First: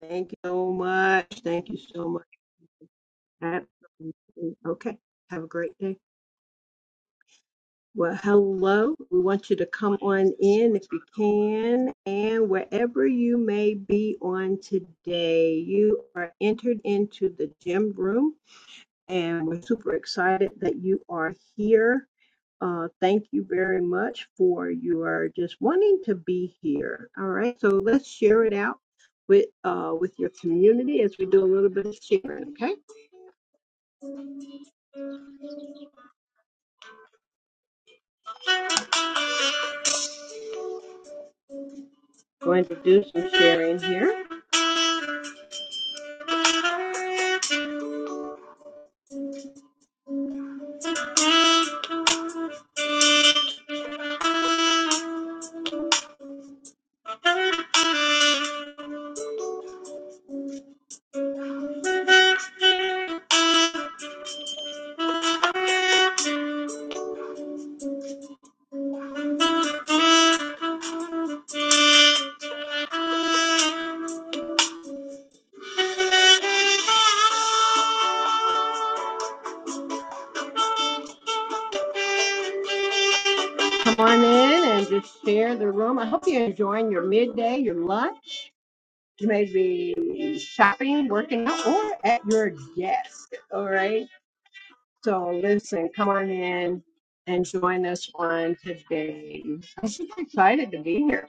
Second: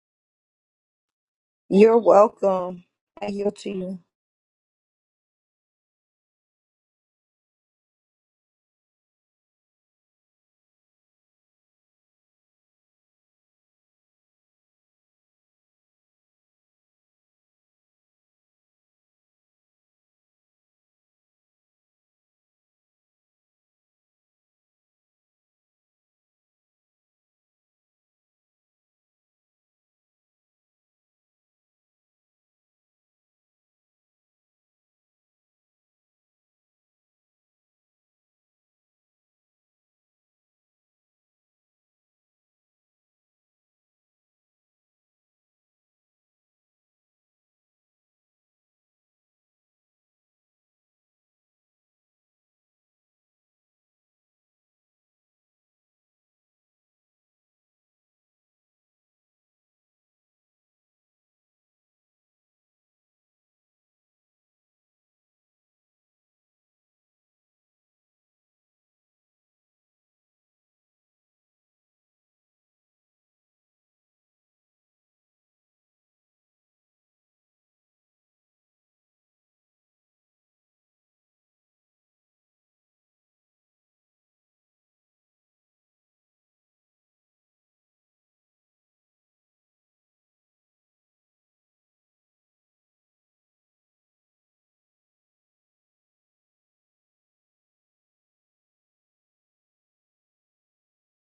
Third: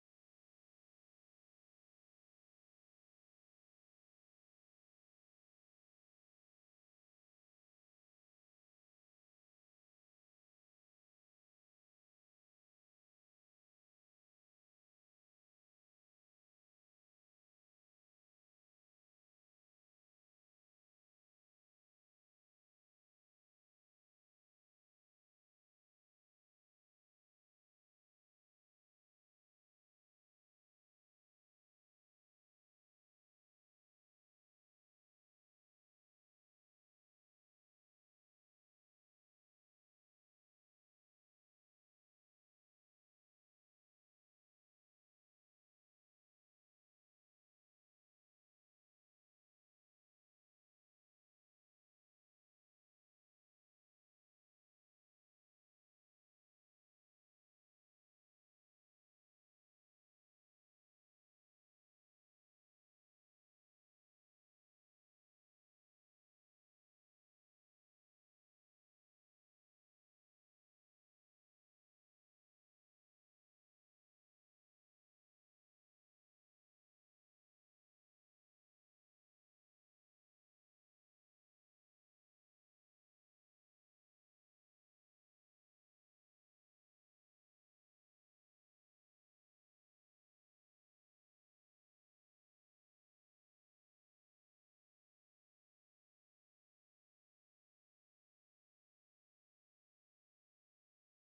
Thank you so much. Thank you You're so much. welcome. I yield to you. Absolutely. Okay. Have a great day. Well, hello. We want you to come on in if you can. And wherever you may be on today, you are entered into the gym room and we're super excited that you are here. Uh, thank you very much for your just wanting to be here. All right, so let's share it out with uh, with your community as we do a little bit of sharing. Okay, going to do some sharing here. Come on in and just share the room. I hope you're enjoying your midday, your lunch. You may be shopping, working out, or at your desk. All right. So listen, come on in and join us on today. I'm super excited to be here.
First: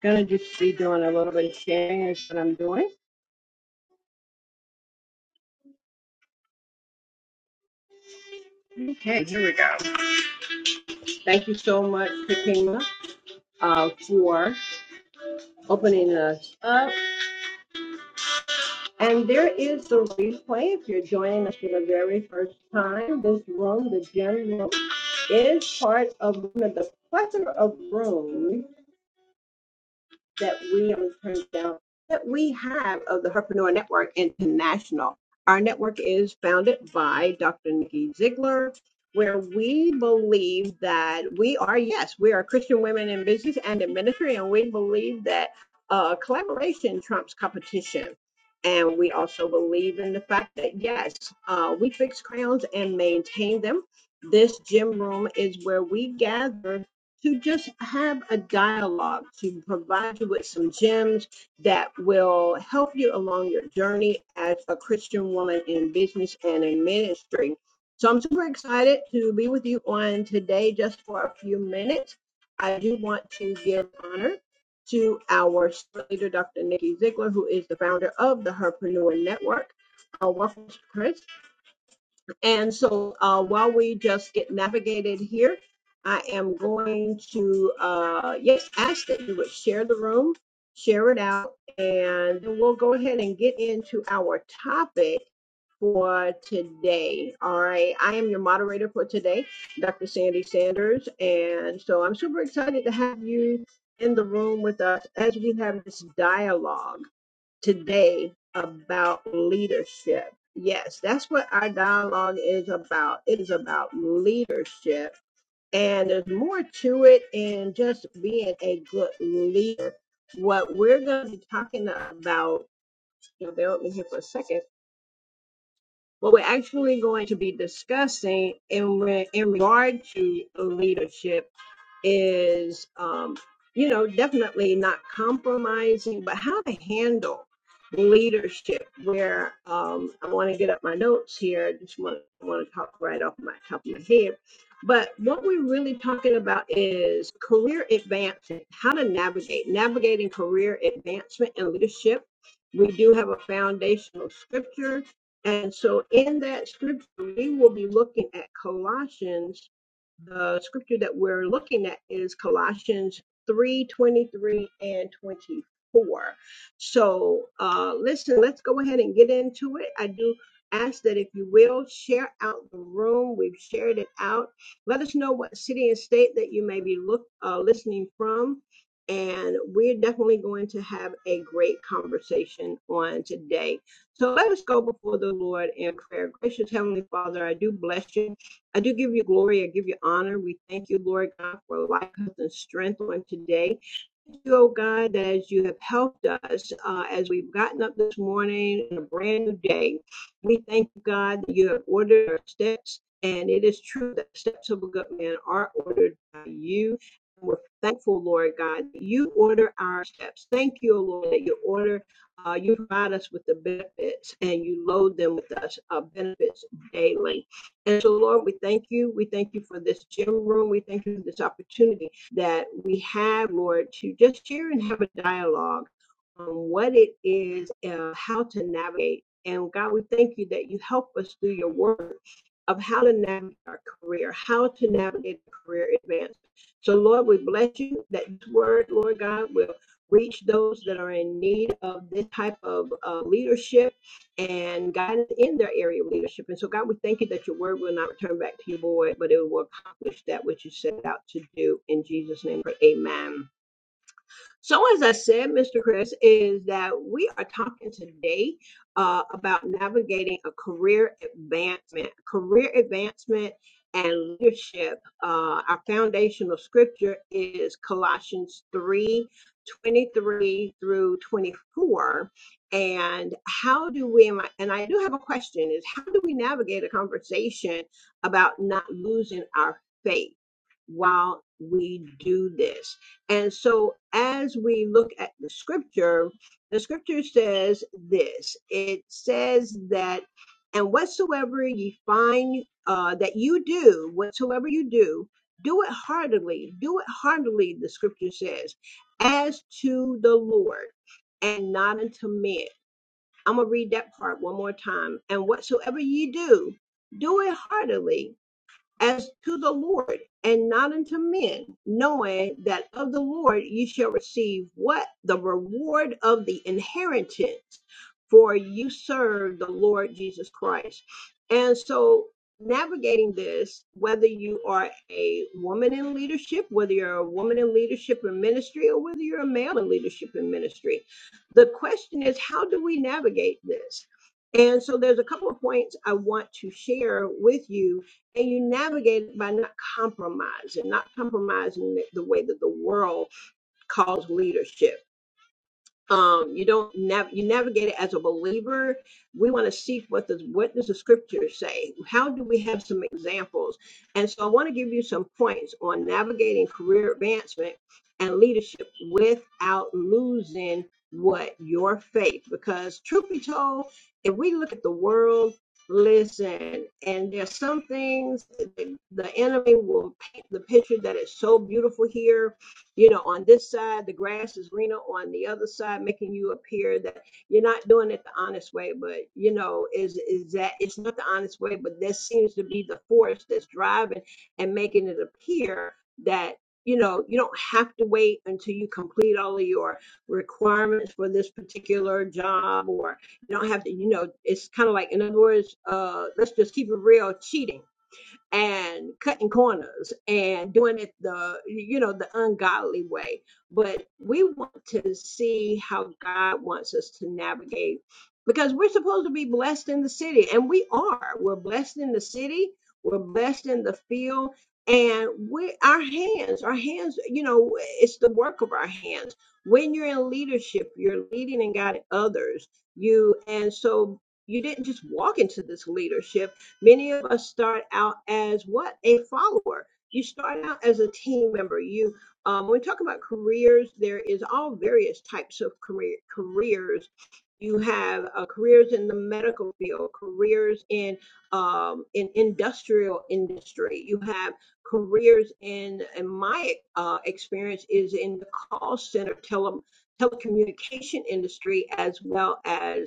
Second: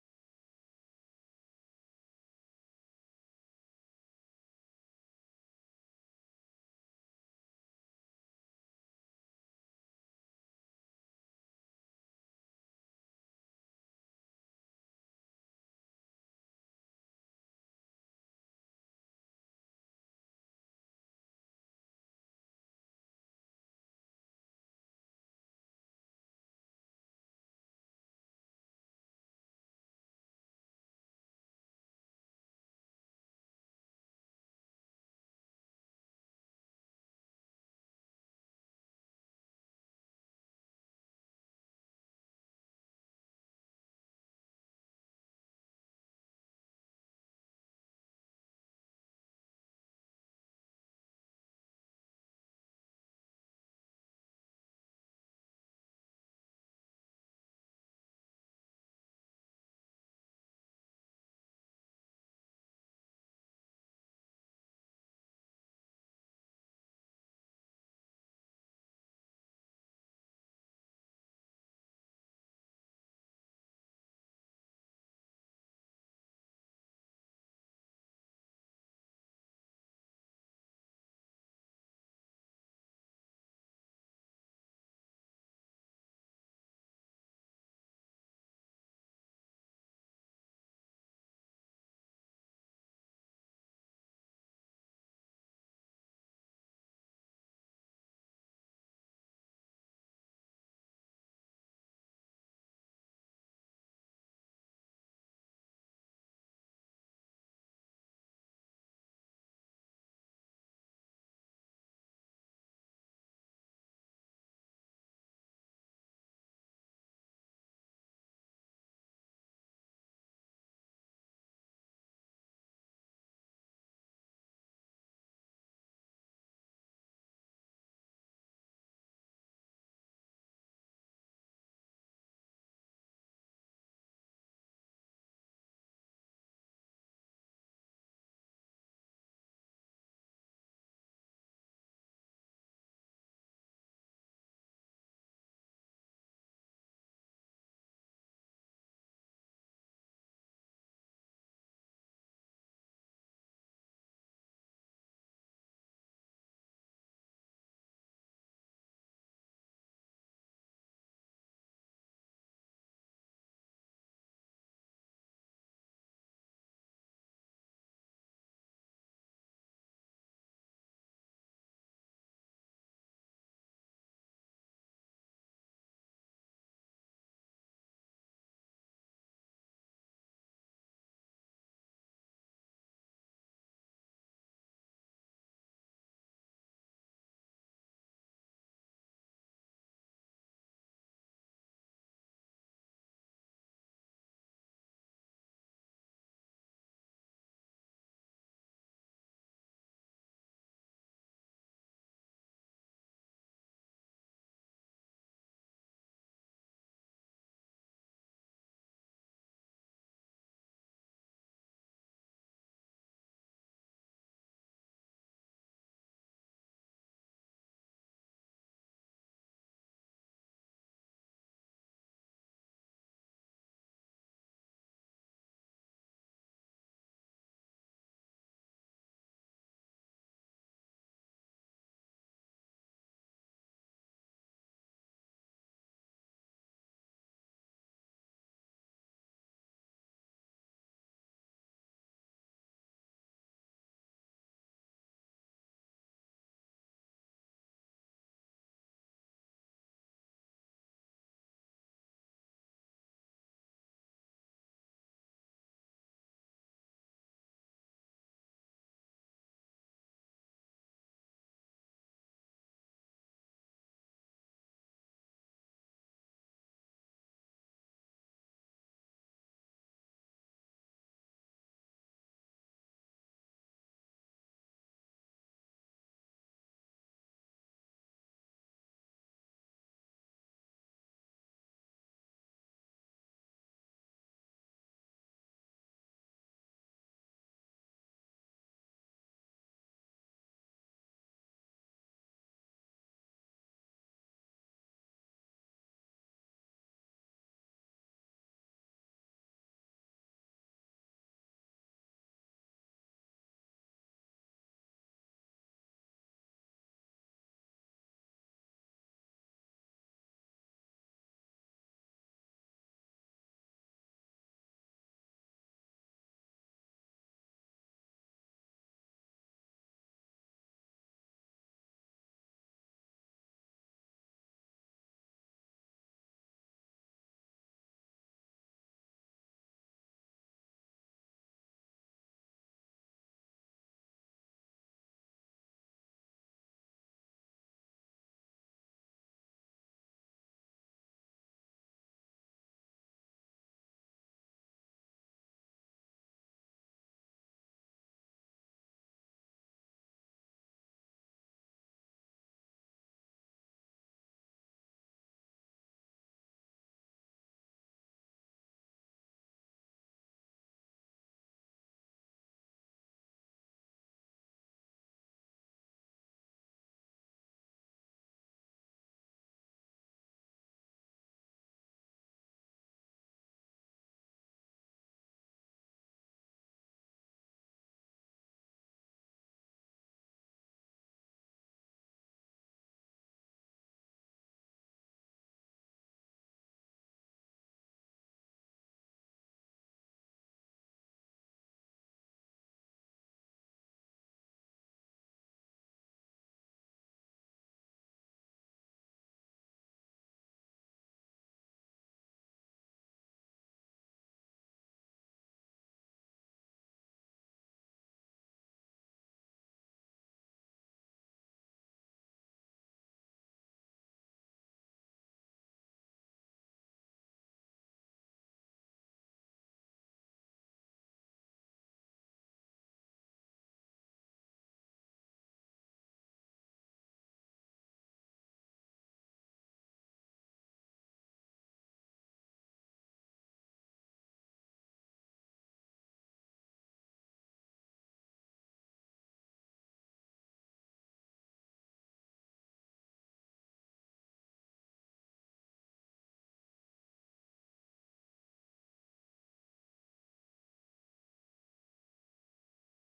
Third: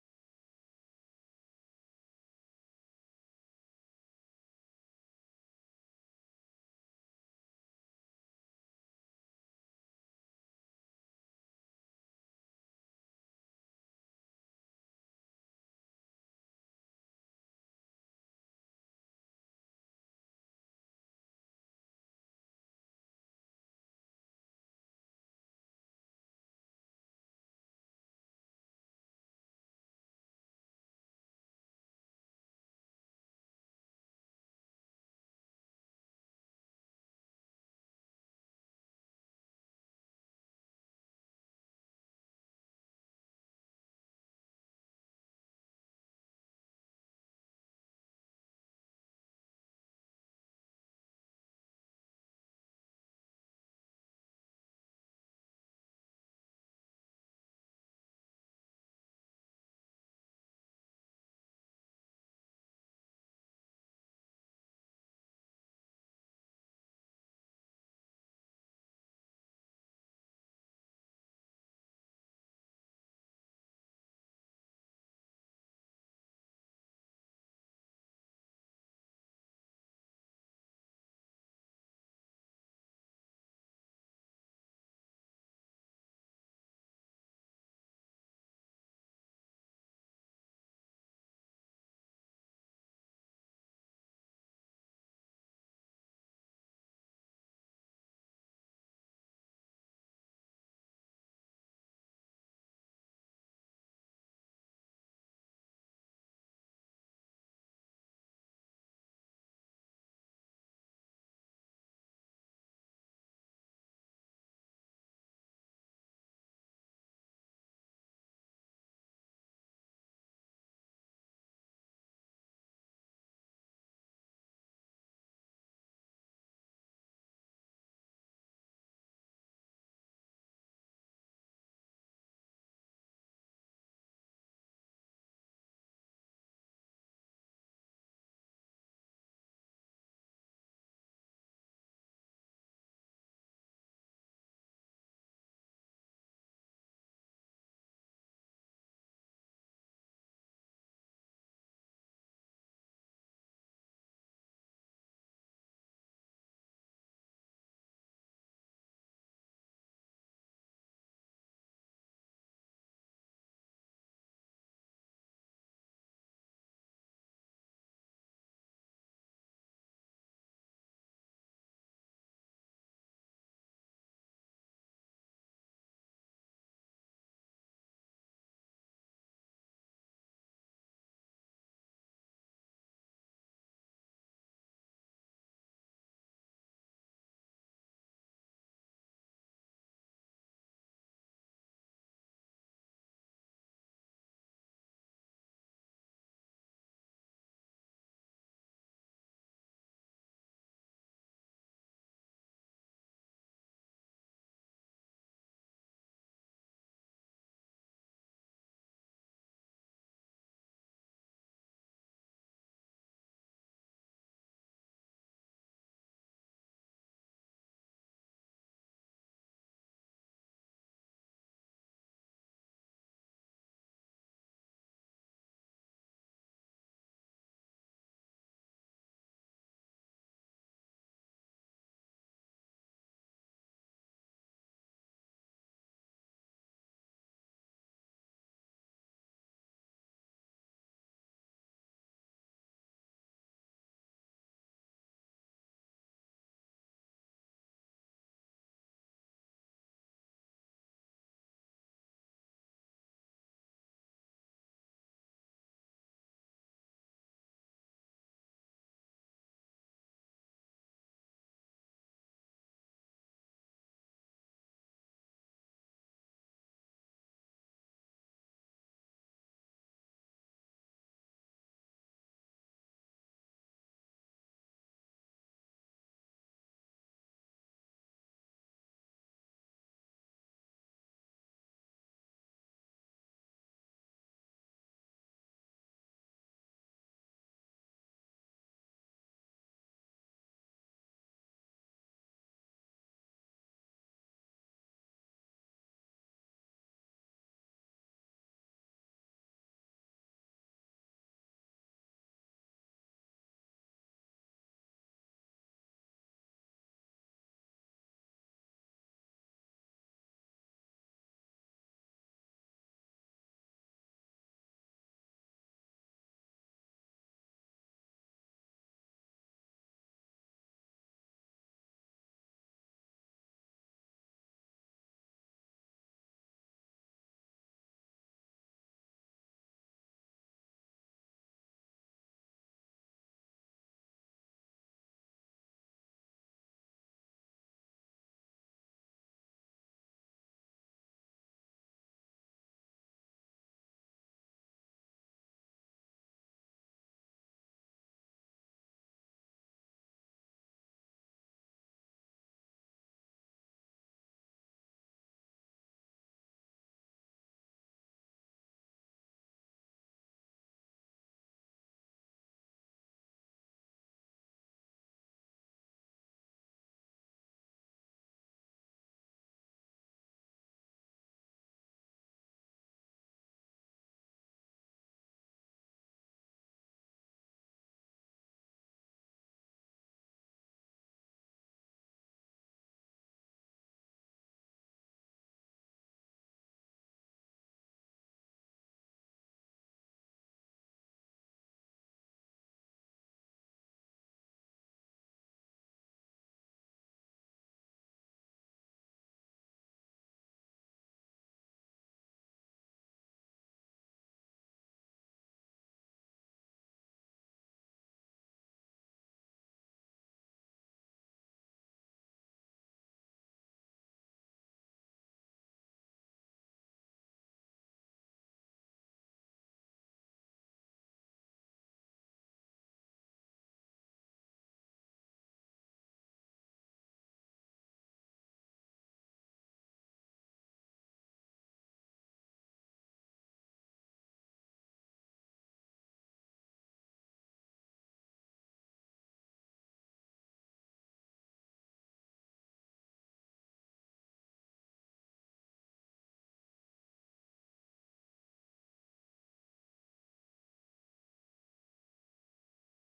Gonna just be doing a little bit of sharing is what I'm doing. Okay, here we go. Thank you so much, Kakima, uh, for opening us up. And there is a replay if you're joining us for the very first time. This room, the gym room, is part of one of the plethora of rooms that we that we have of the Herpreneur Network International. Our network is founded by Dr. Nikki Ziegler, where we believe that we are, yes, we are Christian women in business and in ministry, and we believe that uh, collaboration trumps competition. And we also believe in the fact that, yes, uh, we fix crowns and maintain them. This gym room is where we gather to just have a dialogue to provide you with some gems that will help you along your journey as a Christian woman in business and in ministry. So I'm super excited to be with you on today just for a few minutes. I do want to give honor to our leader, Dr. Nikki Ziegler, who is the founder of the Herpreneur Network. Uh, welcome, Chris. And so uh, while we just get navigated here, I am going to, uh, yes, ask that you would share the room, share it out, and then we'll go ahead and get into our topic for today. All right. I am your moderator for today, Dr. Sandy Sanders. And so I'm super excited to have you in the room with us as we have this dialogue today about leadership. Yes, that's what our dialogue is about. It is about leadership. And there's more to it than just being a good leader. What we're going to be talking about, you know, bear with me here for a second what we're actually going to be discussing in re- in regard to leadership is um, you know definitely not compromising, but how to handle leadership. Where um, I want to get up my notes here. I just want to want to talk right off my top of my head. But what we're really talking about is career advancement, how to navigate, navigating career advancement and leadership. We do have a foundational scripture and so in that scripture, we will be looking at Colossians the scripture that we're looking at is Colossians 3 23 and 24. So, uh, listen, let's go ahead and get into it. I do ask that if you will share out the room, we've shared it out. Let us know what city and state that you may be look, uh, listening from. And we're definitely going to have a great conversation on today. So let us go before the Lord in prayer. Gracious Heavenly Father, I do bless you. I do give you glory. I give you honor. We thank you, Lord God, for life, health, and strength on today. Thank you, oh God, that as you have helped us uh, as we've gotten up this morning in a brand new day, we thank you, God, that you have ordered our steps. And it is true that the steps of a good man are ordered by you. we're thankful, Lord God, that you order our steps. Thank you, oh Lord, that you order, uh, you provide us with the benefits and you load them with us uh, benefits daily. And so, Lord, we thank you. We thank you for this gym room. We thank you for this opportunity that we have, Lord, to just share and have a dialogue on what it is, uh, how to navigate. And God, we thank you that you help us through your word of how to navigate our career, how to navigate career advancement. So, Lord, we bless you that this word, Lord God, will reach those that are in need of this type of uh, leadership and guidance in their area of leadership. And so, God, we thank you that your word will not return back to you void, but it will accomplish that which you set out to do. In Jesus' name, amen. So, as I said, Mr. Chris, is that we are talking today uh, about navigating a career advancement, career advancement and leadership. Uh, our foundational scripture is Colossians 3 23 through 24. And how do we, and I do have a question is how do we navigate a conversation about not losing our faith? while we do this. And so, as we look at the scripture, the scripture says this it says that, and whatsoever ye find uh, that you do, whatsoever you do, do it heartily. Do it heartily, the scripture says, as to the Lord and not unto men. I'm going to read that part one more time. And whatsoever ye do, do it heartily as to the Lord and not unto men, knowing that of the Lord you shall receive what? The reward of the inheritance, for you serve the Lord Jesus Christ. And so, navigating this, whether you are a woman in leadership, whether you're a woman in leadership in ministry, or whether you're a male in leadership in ministry, the question is how do we navigate this? And so there's a couple of points I want to share with you and you navigate it by not compromising, not compromising the way that the world calls leadership um you don't nav- you navigate it as a believer we want to seek what does what does the scriptures say how do we have some examples and so i want to give you some points on navigating career advancement and leadership without losing what your faith because truth be told if we look at the world listen and there's some things that the the enemy will paint the picture that is so beautiful here you know, on this side, the grass is greener on the other side, making you appear that you're not doing it the honest way, but you know, is is that it's not the honest way, but that seems to be the force that's driving and making it appear that you know you don't have to wait until you complete all of your requirements for this particular job or you don't have to you know it's kind of like in other words uh let's just keep it real cheating and cutting corners and doing it the you know the ungodly way but we want to see how god wants us to navigate because we're supposed to be blessed in the city and we are we're blessed in the city we're blessed in the field and we our hands our hands you know it's the work of our hands when you're in leadership you're leading and guiding others you and so you didn't just walk into this leadership Many of us start out as what? A follower. You start out as a team member. You, um, when we talk about careers, there is all various types of career, careers. You have uh, careers in the medical field, careers in um, in industrial industry. You have careers in, in my uh, experience is in the call center tele, telecommunication industry as well as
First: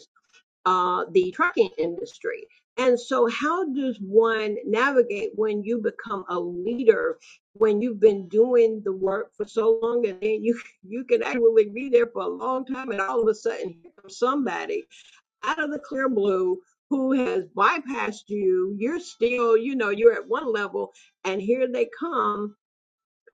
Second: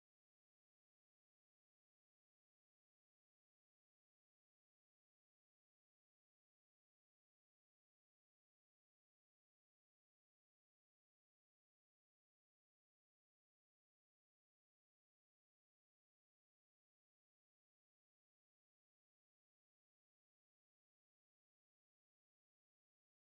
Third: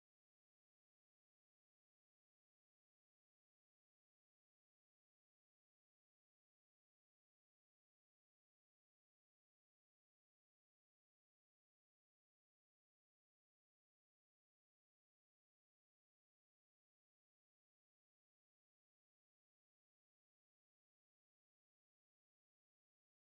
uh, the trucking industry. And so, how does one navigate when you become a leader, when you've been doing the work for so long, and then you you can actually be there for a long time, and all of a sudden, here comes somebody out of the clear blue who has bypassed you. You're still, you know, you're at one level, and here they come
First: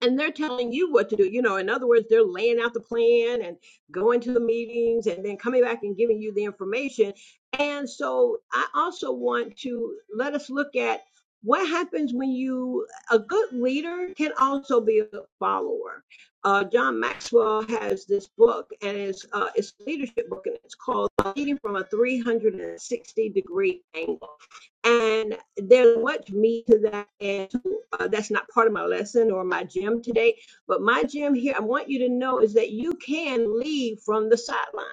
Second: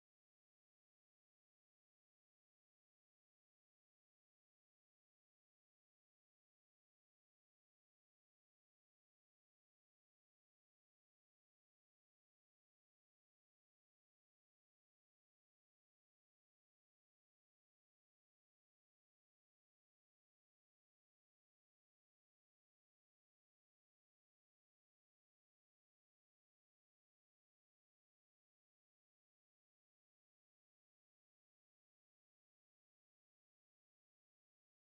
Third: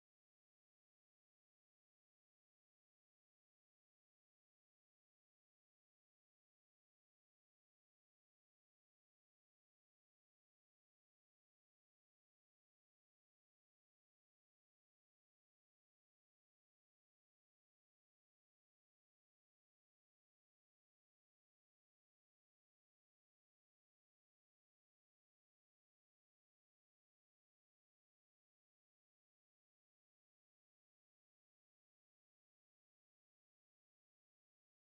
and they're telling you what to do. You know, in other words, they're laying out the plan and going to the meetings and then coming back and giving you the information. And so I also want to let us look at what happens when you, a good leader can also be a follower. Uh, John Maxwell has this book and it's, uh, it's a leadership book and it's called Leading from a 360 degree angle and there's much meat to that. And uh, that's not part of my lesson or my gym today, but my gym here, I want you to know is that you can leave from the sideline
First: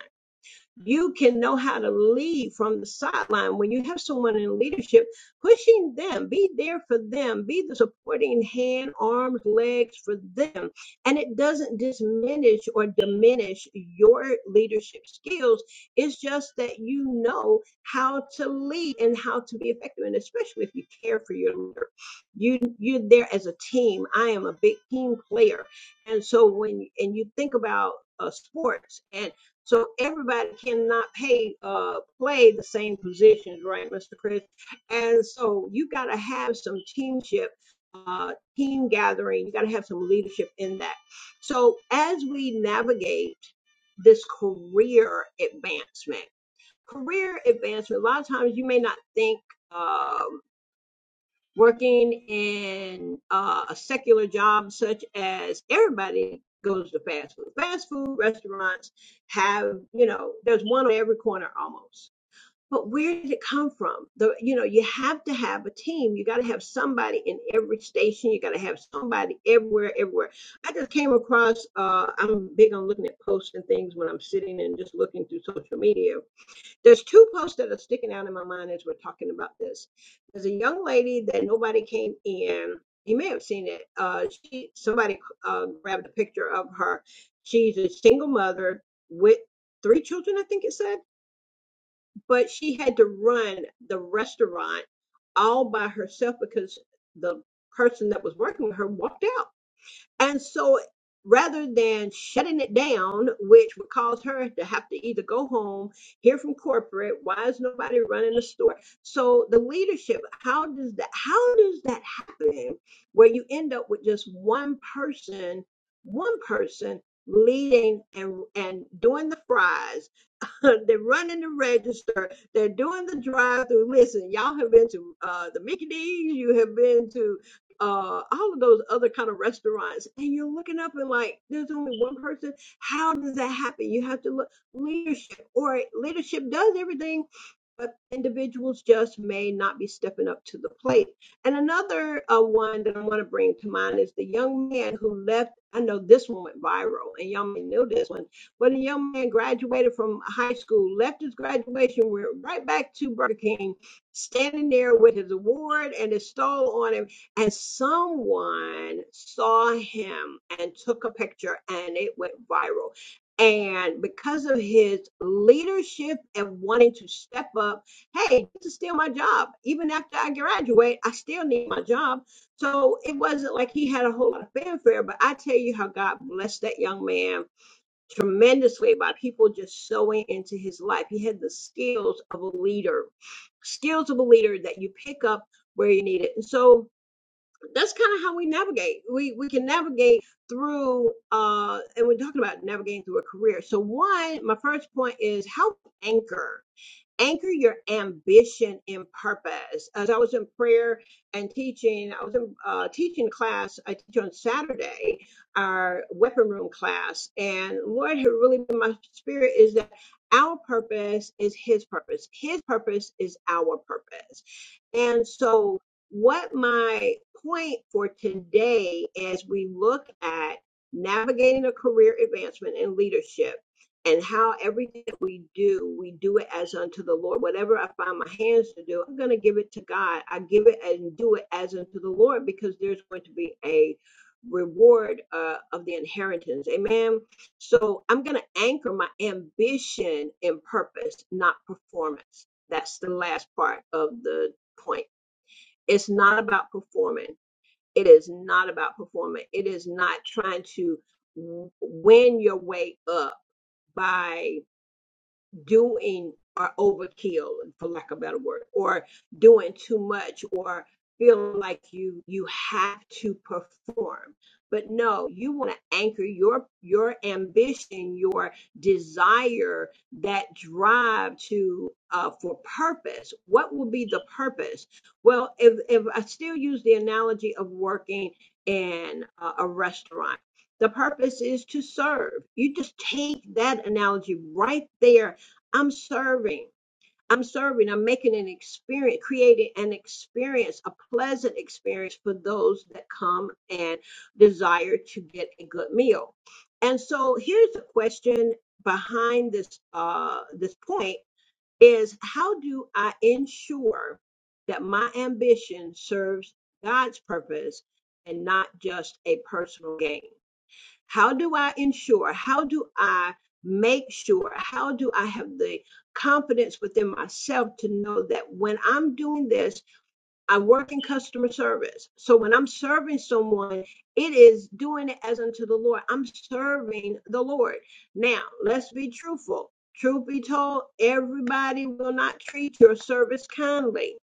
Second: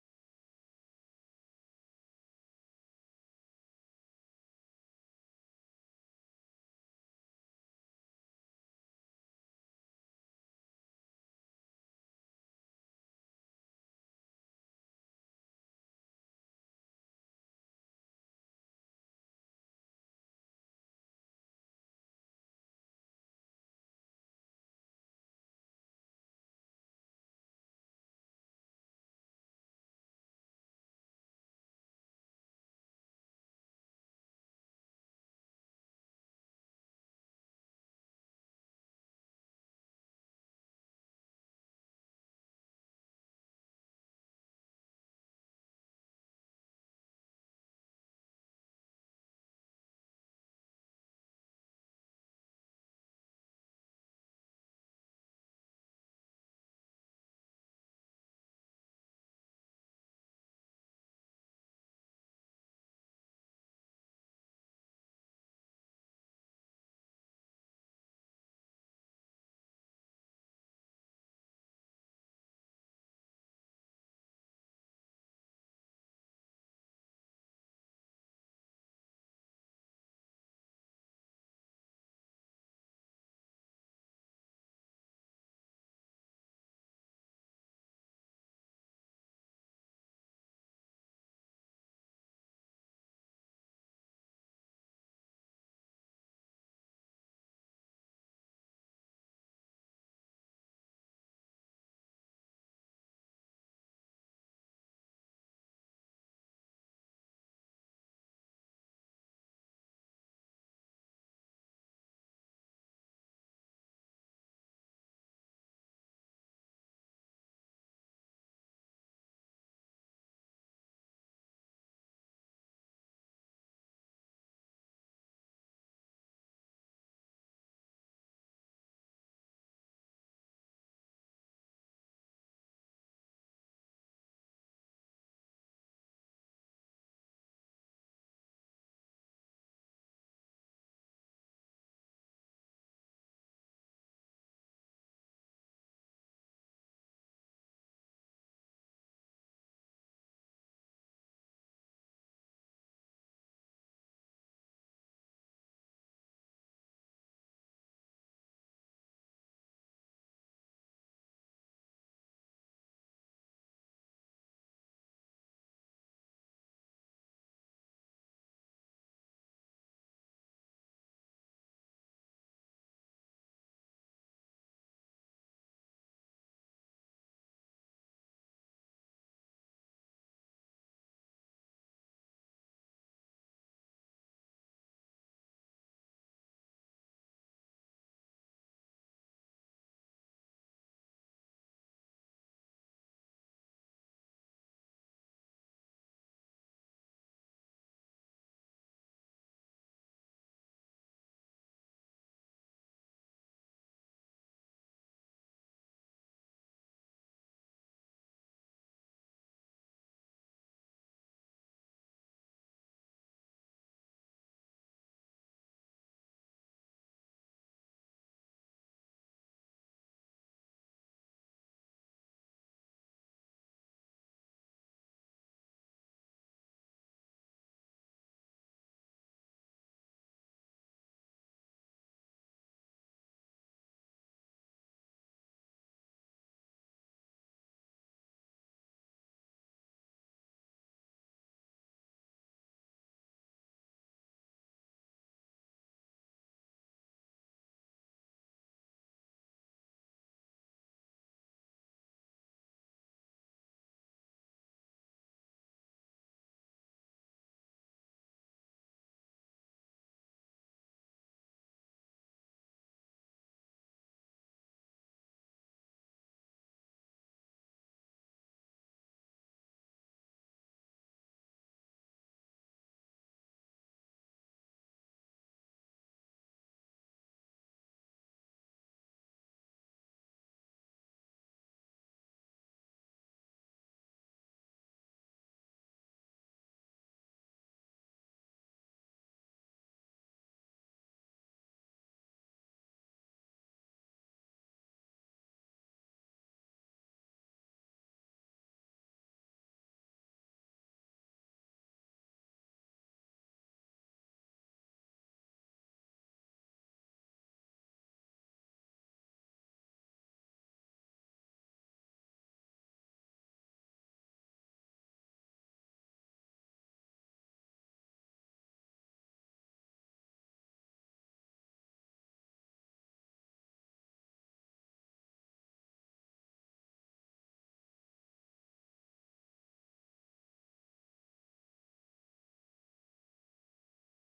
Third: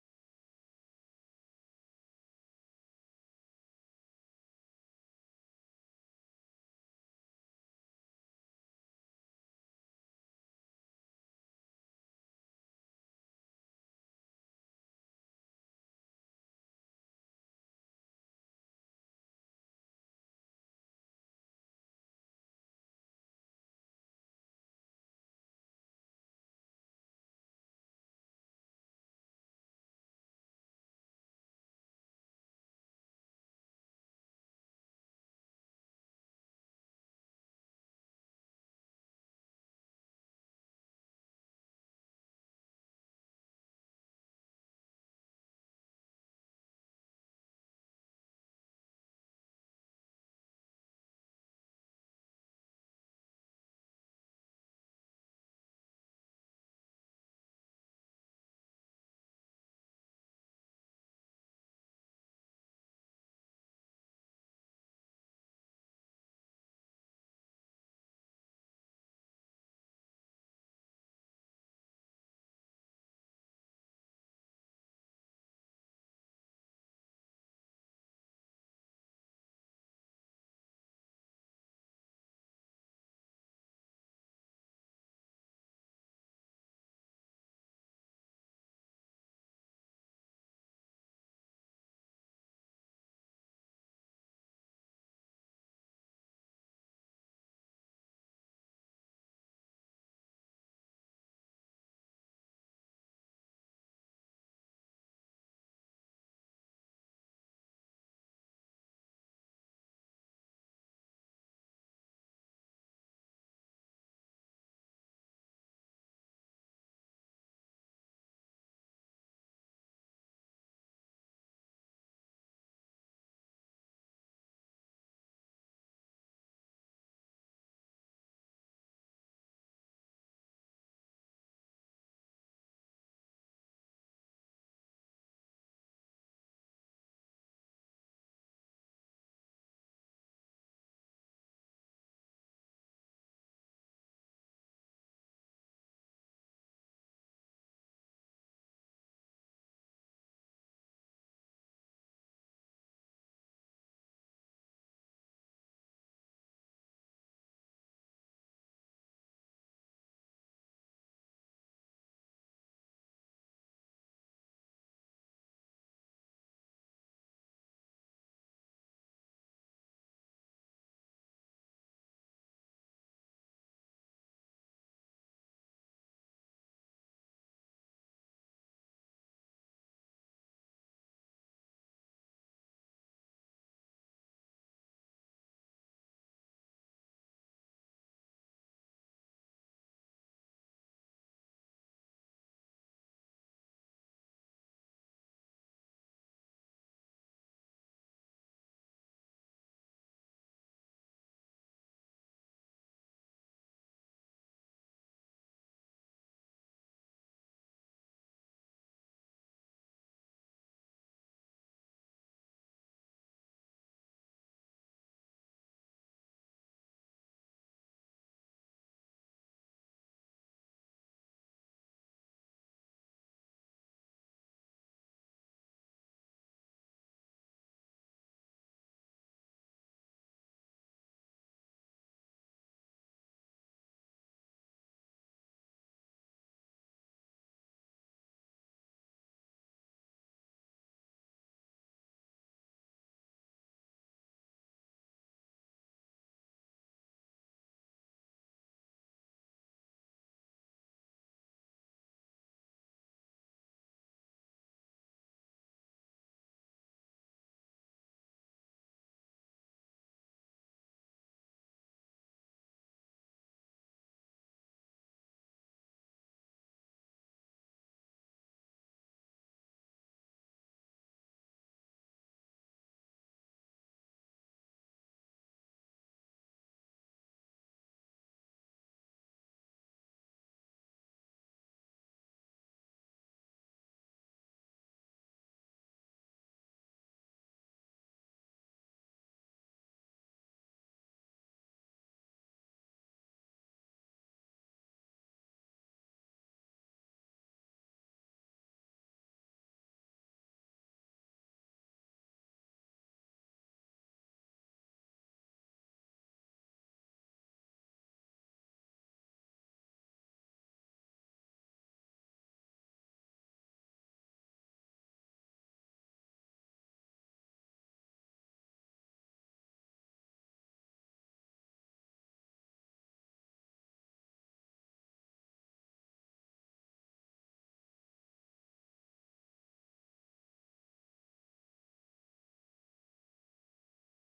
you can know how to lead from the sideline when you have someone in leadership pushing them be there for them be the supporting hand arms legs for them and it doesn't diminish or diminish your leadership skills it's just that you know how to lead and how to be effective and especially if you care for your leader you you're there as a team i am a big team player and so when and you think about uh, sports and so everybody cannot pay uh, play the same positions, right, Mr. Chris? And so you got to have some teamship, uh, team gathering. You got to have some leadership in that. So as we navigate this career advancement, career advancement. A lot of times you may not think. um, working in uh, a secular job such as everybody goes to fast food. Fast food restaurants have, you know, there's one on every corner almost. But where did it come from? The, you know, you have to have a team. You got to have somebody in every station. You got to have somebody everywhere, everywhere. I just came across. Uh, I'm big on looking at posts and things when I'm sitting and just looking through social media there's two posts that are sticking out in my mind as we're talking about this. There's a young lady that nobody came in. You may have seen it. Uh, she somebody uh, grabbed a picture of her. She's a single mother with three children, I think it said, but she had to run the restaurant all by herself because the person that was working with her walked out and so rather than shutting it down, which would cause her to have to either go home, hear from corporate, why is nobody running the store? So the leadership, how does that how does that happen where you end up with just one person, one person leading and and doing the fries they're running the register. They're doing the drive-through. Listen, y'all have been to uh, the Mickey D's. You have been to uh, all of those other kind of restaurants, and you're looking up and like, there's only one person. How does that happen? You have to look leadership, or leadership does everything. But individuals just may not be stepping up to the plate. And another uh, one that I want to bring to mind is the young man who left. I know this one went viral, and y'all may know this one when the young man graduated from high school, left his graduation, went right back to Burger King, standing there with his award and his stole on him. And someone saw him and took a picture, and it went viral. And because of his leadership and wanting to step up, hey, this is still my job. Even after I graduate, I still need my job. So it wasn't like he had a whole lot of fanfare, but I tell you how God blessed that young man Tremendously by people just sowing into his life. He had the skills of a leader, skills of a leader that you pick up where you need it. And so that's kind of how we navigate. We we can navigate through uh and we're talking about navigating through a career. So one, my first point is help anchor anchor your ambition in purpose. As I was in prayer and teaching, I was in uh, teaching class. I teach on Saturday, our weapon room class, and Lord had really been my spirit is that our purpose is His purpose. His purpose is our purpose, and so what my point for today, as we look at navigating a career advancement in leadership and how everything that we do, we do it as unto the Lord. Whatever I find my hands to do, I'm going to give it to God. I give it and do it as unto the Lord because there's going to be a reward uh, of the inheritance. Amen. So I'm going to anchor my ambition in purpose, not performance. That's the last part of the point. It's not about performing. It is not about performing. It is not trying to w- win your way up by doing are overkill for lack of a better word or doing too much or feeling like you you have to perform but no you want to anchor your your ambition your desire that drive to uh, for purpose what will be the purpose well if, if i still use the analogy of working in a, a restaurant the purpose is to serve you just take that analogy right there I'm serving. I'm serving. I'm making an experience, creating an experience, a pleasant experience for those that come and desire to get a good meal. And so here's the question behind this uh, this point is how do I ensure that my ambition serves God's purpose and not just a personal gain? How do I ensure? How do I make sure? How do I have the confidence within myself to know that when I'm doing this, I work in customer service. So when I'm serving someone, it is doing it as unto the Lord. I'm serving the Lord. Now, let's be truthful. Truth be told, everybody will not treat your service kindly.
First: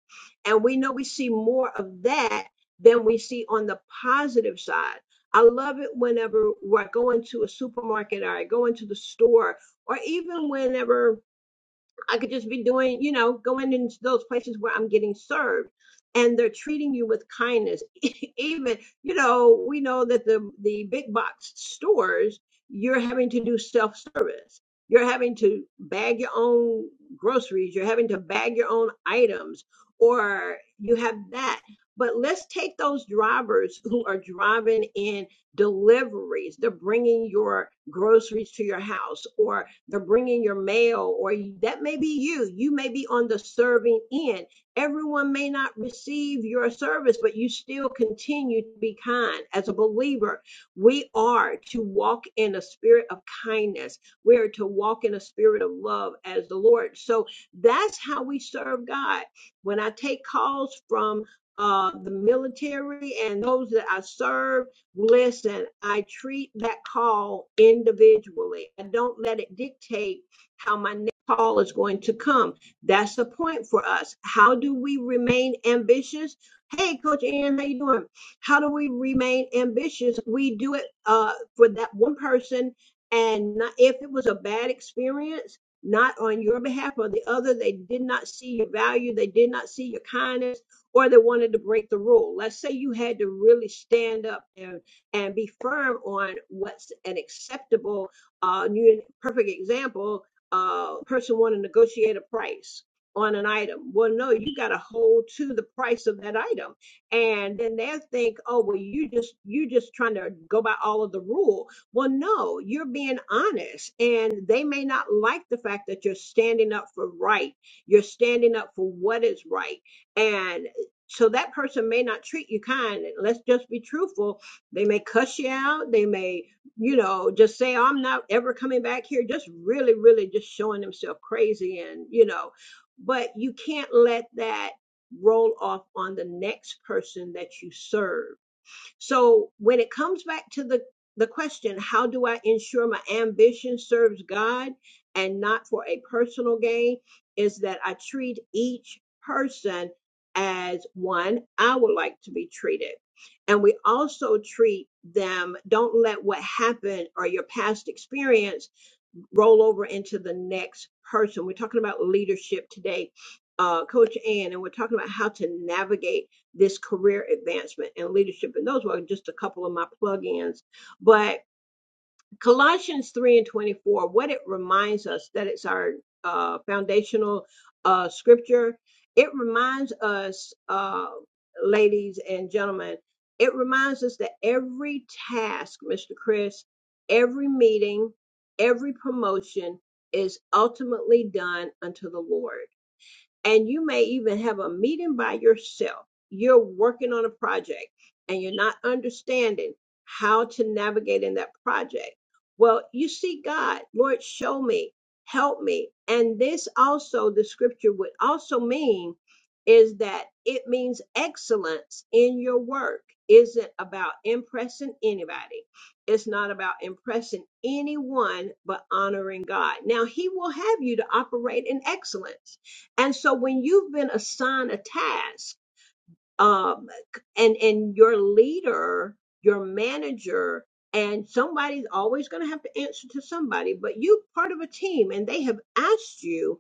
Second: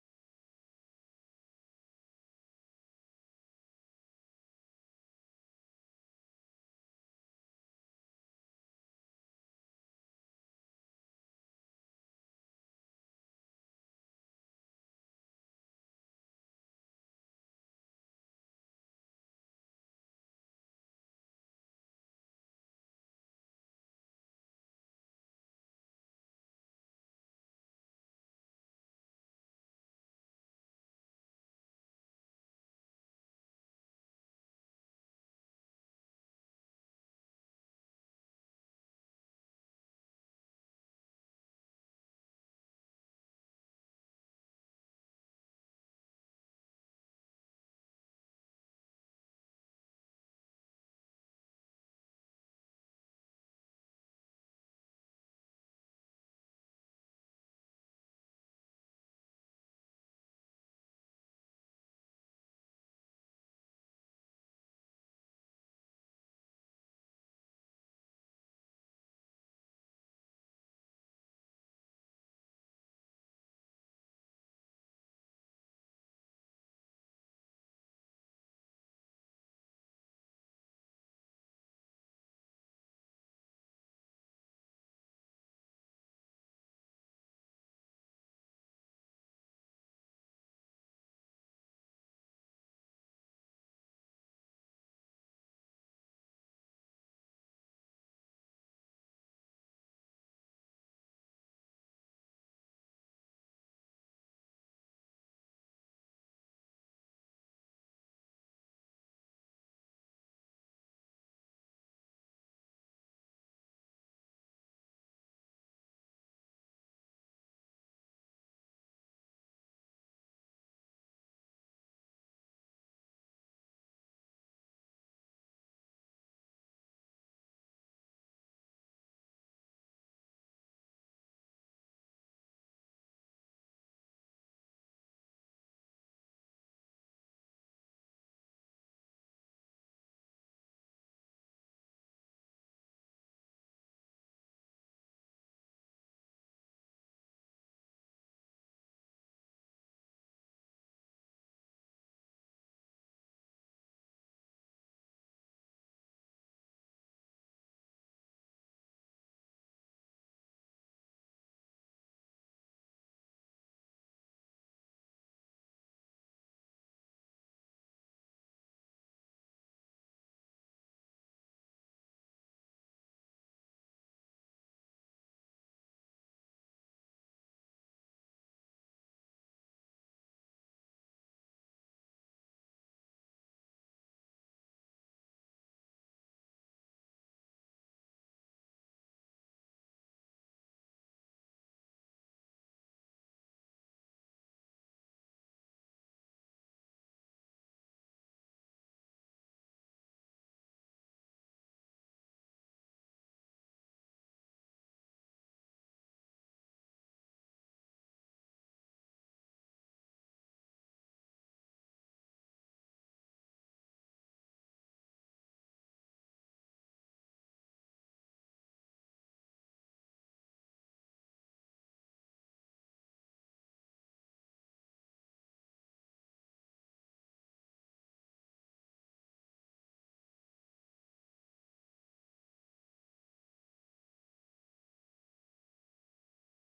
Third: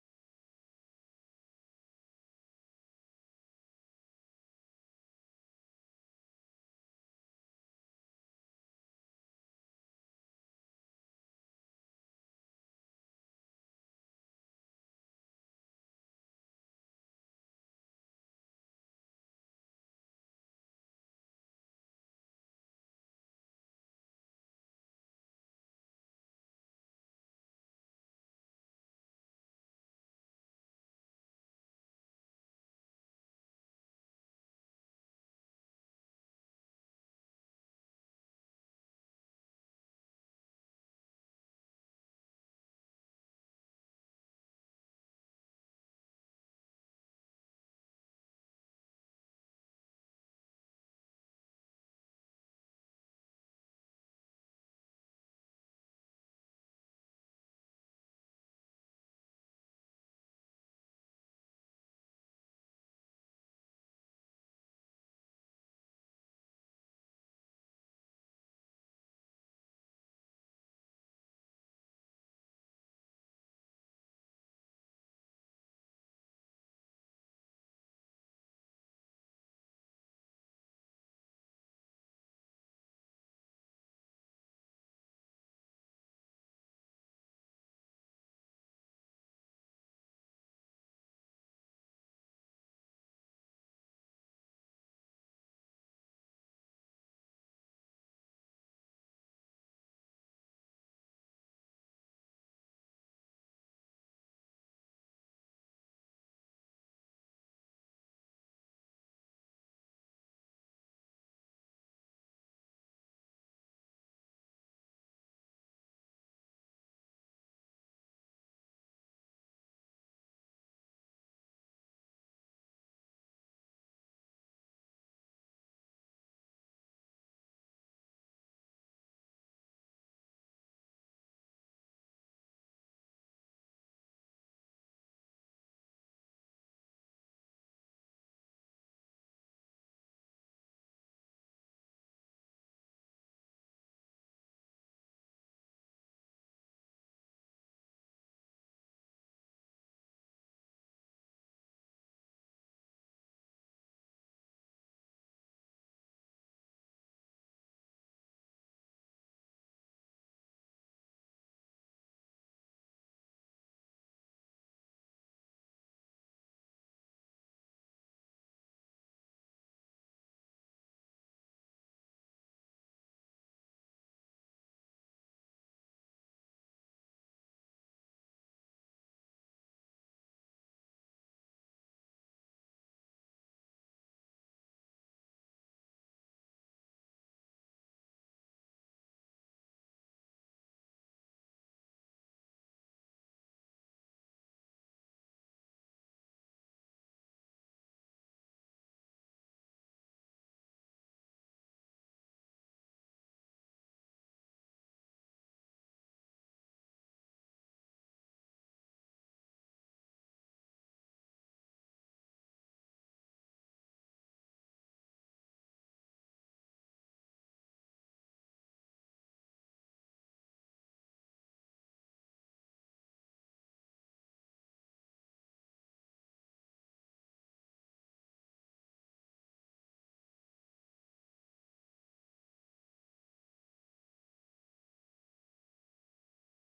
And we know we see more of that than we see on the positive side. I love it whenever I go into a supermarket or I go into the store or even whenever I could just be doing, you know, going into those places where I'm getting served and they're treating you with kindness. Even, you know, we know that the the big box stores, you're having to do self-service. You're having to bag your own groceries, you're having to bag your own items or you have that. But let's take those drivers who are driving in deliveries. They're bringing your groceries to your house or the bringing your mail, or that may be you. You may be on the serving end. Everyone may not receive your service, but you still continue to be kind. As a believer, we are to walk in a spirit of kindness. We are to walk in a spirit of love as the Lord. So that's how we serve God. When I take calls from uh, the military and those that I serve, Listen, I treat that call individually. I don't let it dictate how my next call is going to come. That's the point for us. How do we remain ambitious? Hey, Coach Ann, how you doing? How do we remain ambitious? We do it uh, for that one person, and not, if it was a bad experience, not on your behalf or the other, they did not see your value, they did not see your kindness, or they wanted to break the rule. Let's say you had to really stand up and and be firm on what's an acceptable uh new perfect example uh person want to negotiate a price on an item well no you got to hold to the price of that item and then they'll think oh well you just you just trying to go by all of the rule well no you're being honest and they may not like the fact that you're standing up for right you're standing up for what is right and so that person may not treat you kind let's just be truthful they may cuss you out. They may, you know, just say, I'm not ever coming back here. Just really, really just showing themselves crazy and, you know, but you can't let that roll off on the next person that you serve so when it comes back to the the question, how do I ensure my ambition serves God and not for a personal gain? Is that I treat each person as one I would like to be treated. And we also treat them, don't let what happened or your past experience roll over into the next person. We're talking about leadership today, uh, Coach Ann, and we're talking about how to navigate this career advancement and leadership. And those were just a couple of my plug-ins, but Colossians 3 and 24, what it reminds us that it's our uh, foundational uh, scripture, it reminds us, uh, ladies and gentlemen, it reminds us that every task, Mr. Chris, every meeting, every promotion is ultimately done unto the Lord and you may even have a meeting by yourself. You're working on a project and you're not understanding how to navigate in that project. Well, you see God, Lord, show me, help me. And this also, the scripture would also mean is that it means excellence in your work isn't about impressing anybody. It's not about impressing anyone, but honoring God. Now, He will have you to operate in excellence and so when you've been assigned a task, um, and and your leader, your manager, and somebody's always going to have to answer to somebody. But you part of a team, and they have asked you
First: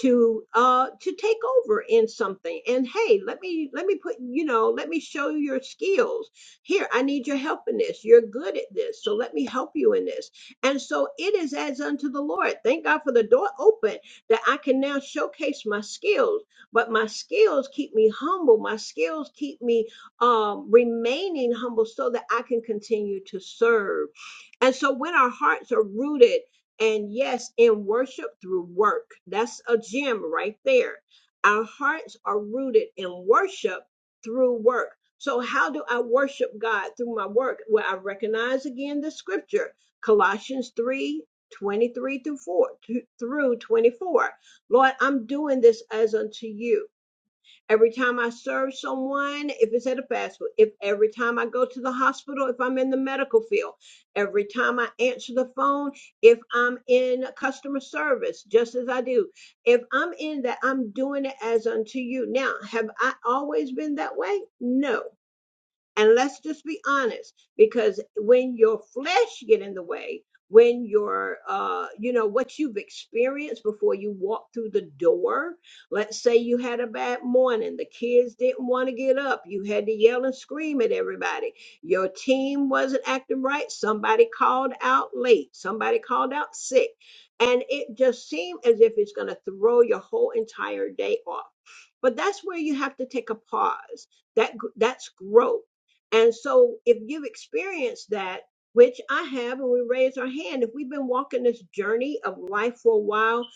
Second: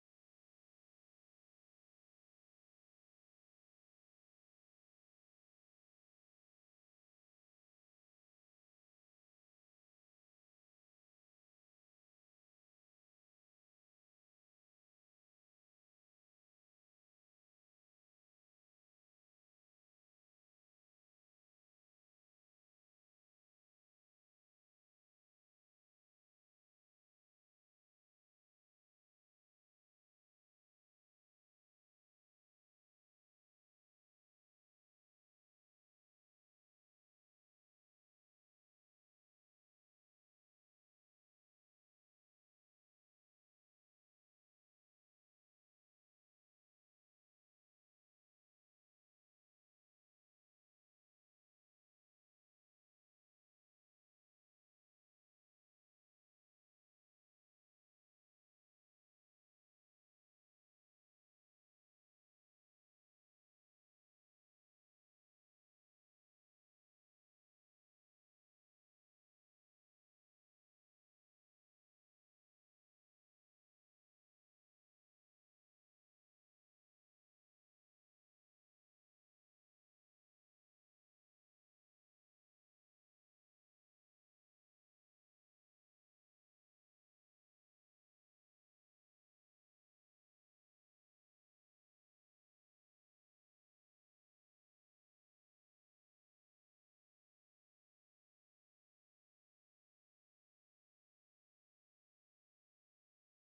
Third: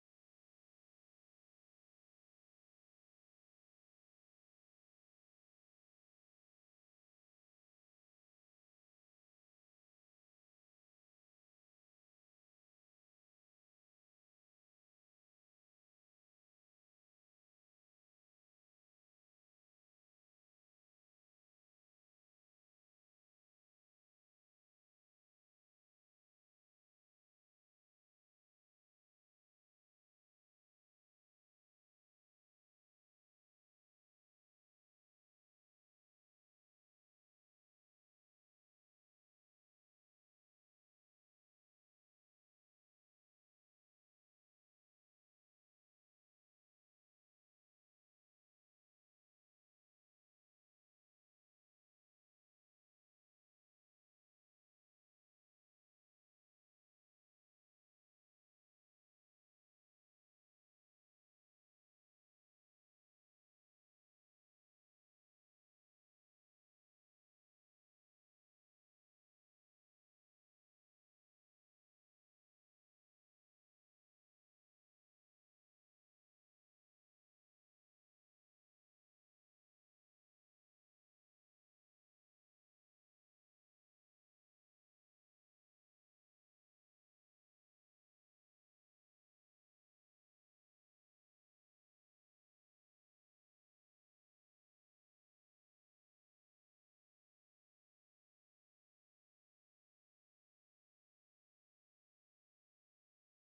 to uh to take over in something. And hey, let me let me put you know let me show you your skills. Here, I need your help in this. You're good at this, so let me help you in this. And so it is as unto the Lord. Thank God for the door open that I can now showcase my skills but my skills keep me humble. My skills keep me um, remaining humble so that I can continue to serve. And so when our hearts are rooted, and yes, in worship through work, that's a gem right there. Our hearts are rooted in worship through work. So, how do I worship God through my work? Well, I recognize again the scripture, Colossians 3 23 through 4 through 24 Lord, I'm doing this as unto you. Every time I serve someone, if it's at a fast food, if every time I go to the hospital, if I'm in the medical field, every time I answer the phone, if I'm in customer service, just as I do, if I'm in that, I'm doing it as unto you. Now, have I always been that way? No. And let's just be honest, because when your flesh get in the way, when your uh you know what you've experienced before you walk through the door, let's say you had a bad morning, the kids didn't want to get up, you had to yell and scream at everybody. Your team wasn't acting right, somebody called out late, somebody called out sick, and it just seemed as if it's going to throw your whole entire day off. But that's where you have to take a pause that gr- that's growth and so, if you've experienced that, which I have, and we raise our hand, if we've been walking this journey of life for a while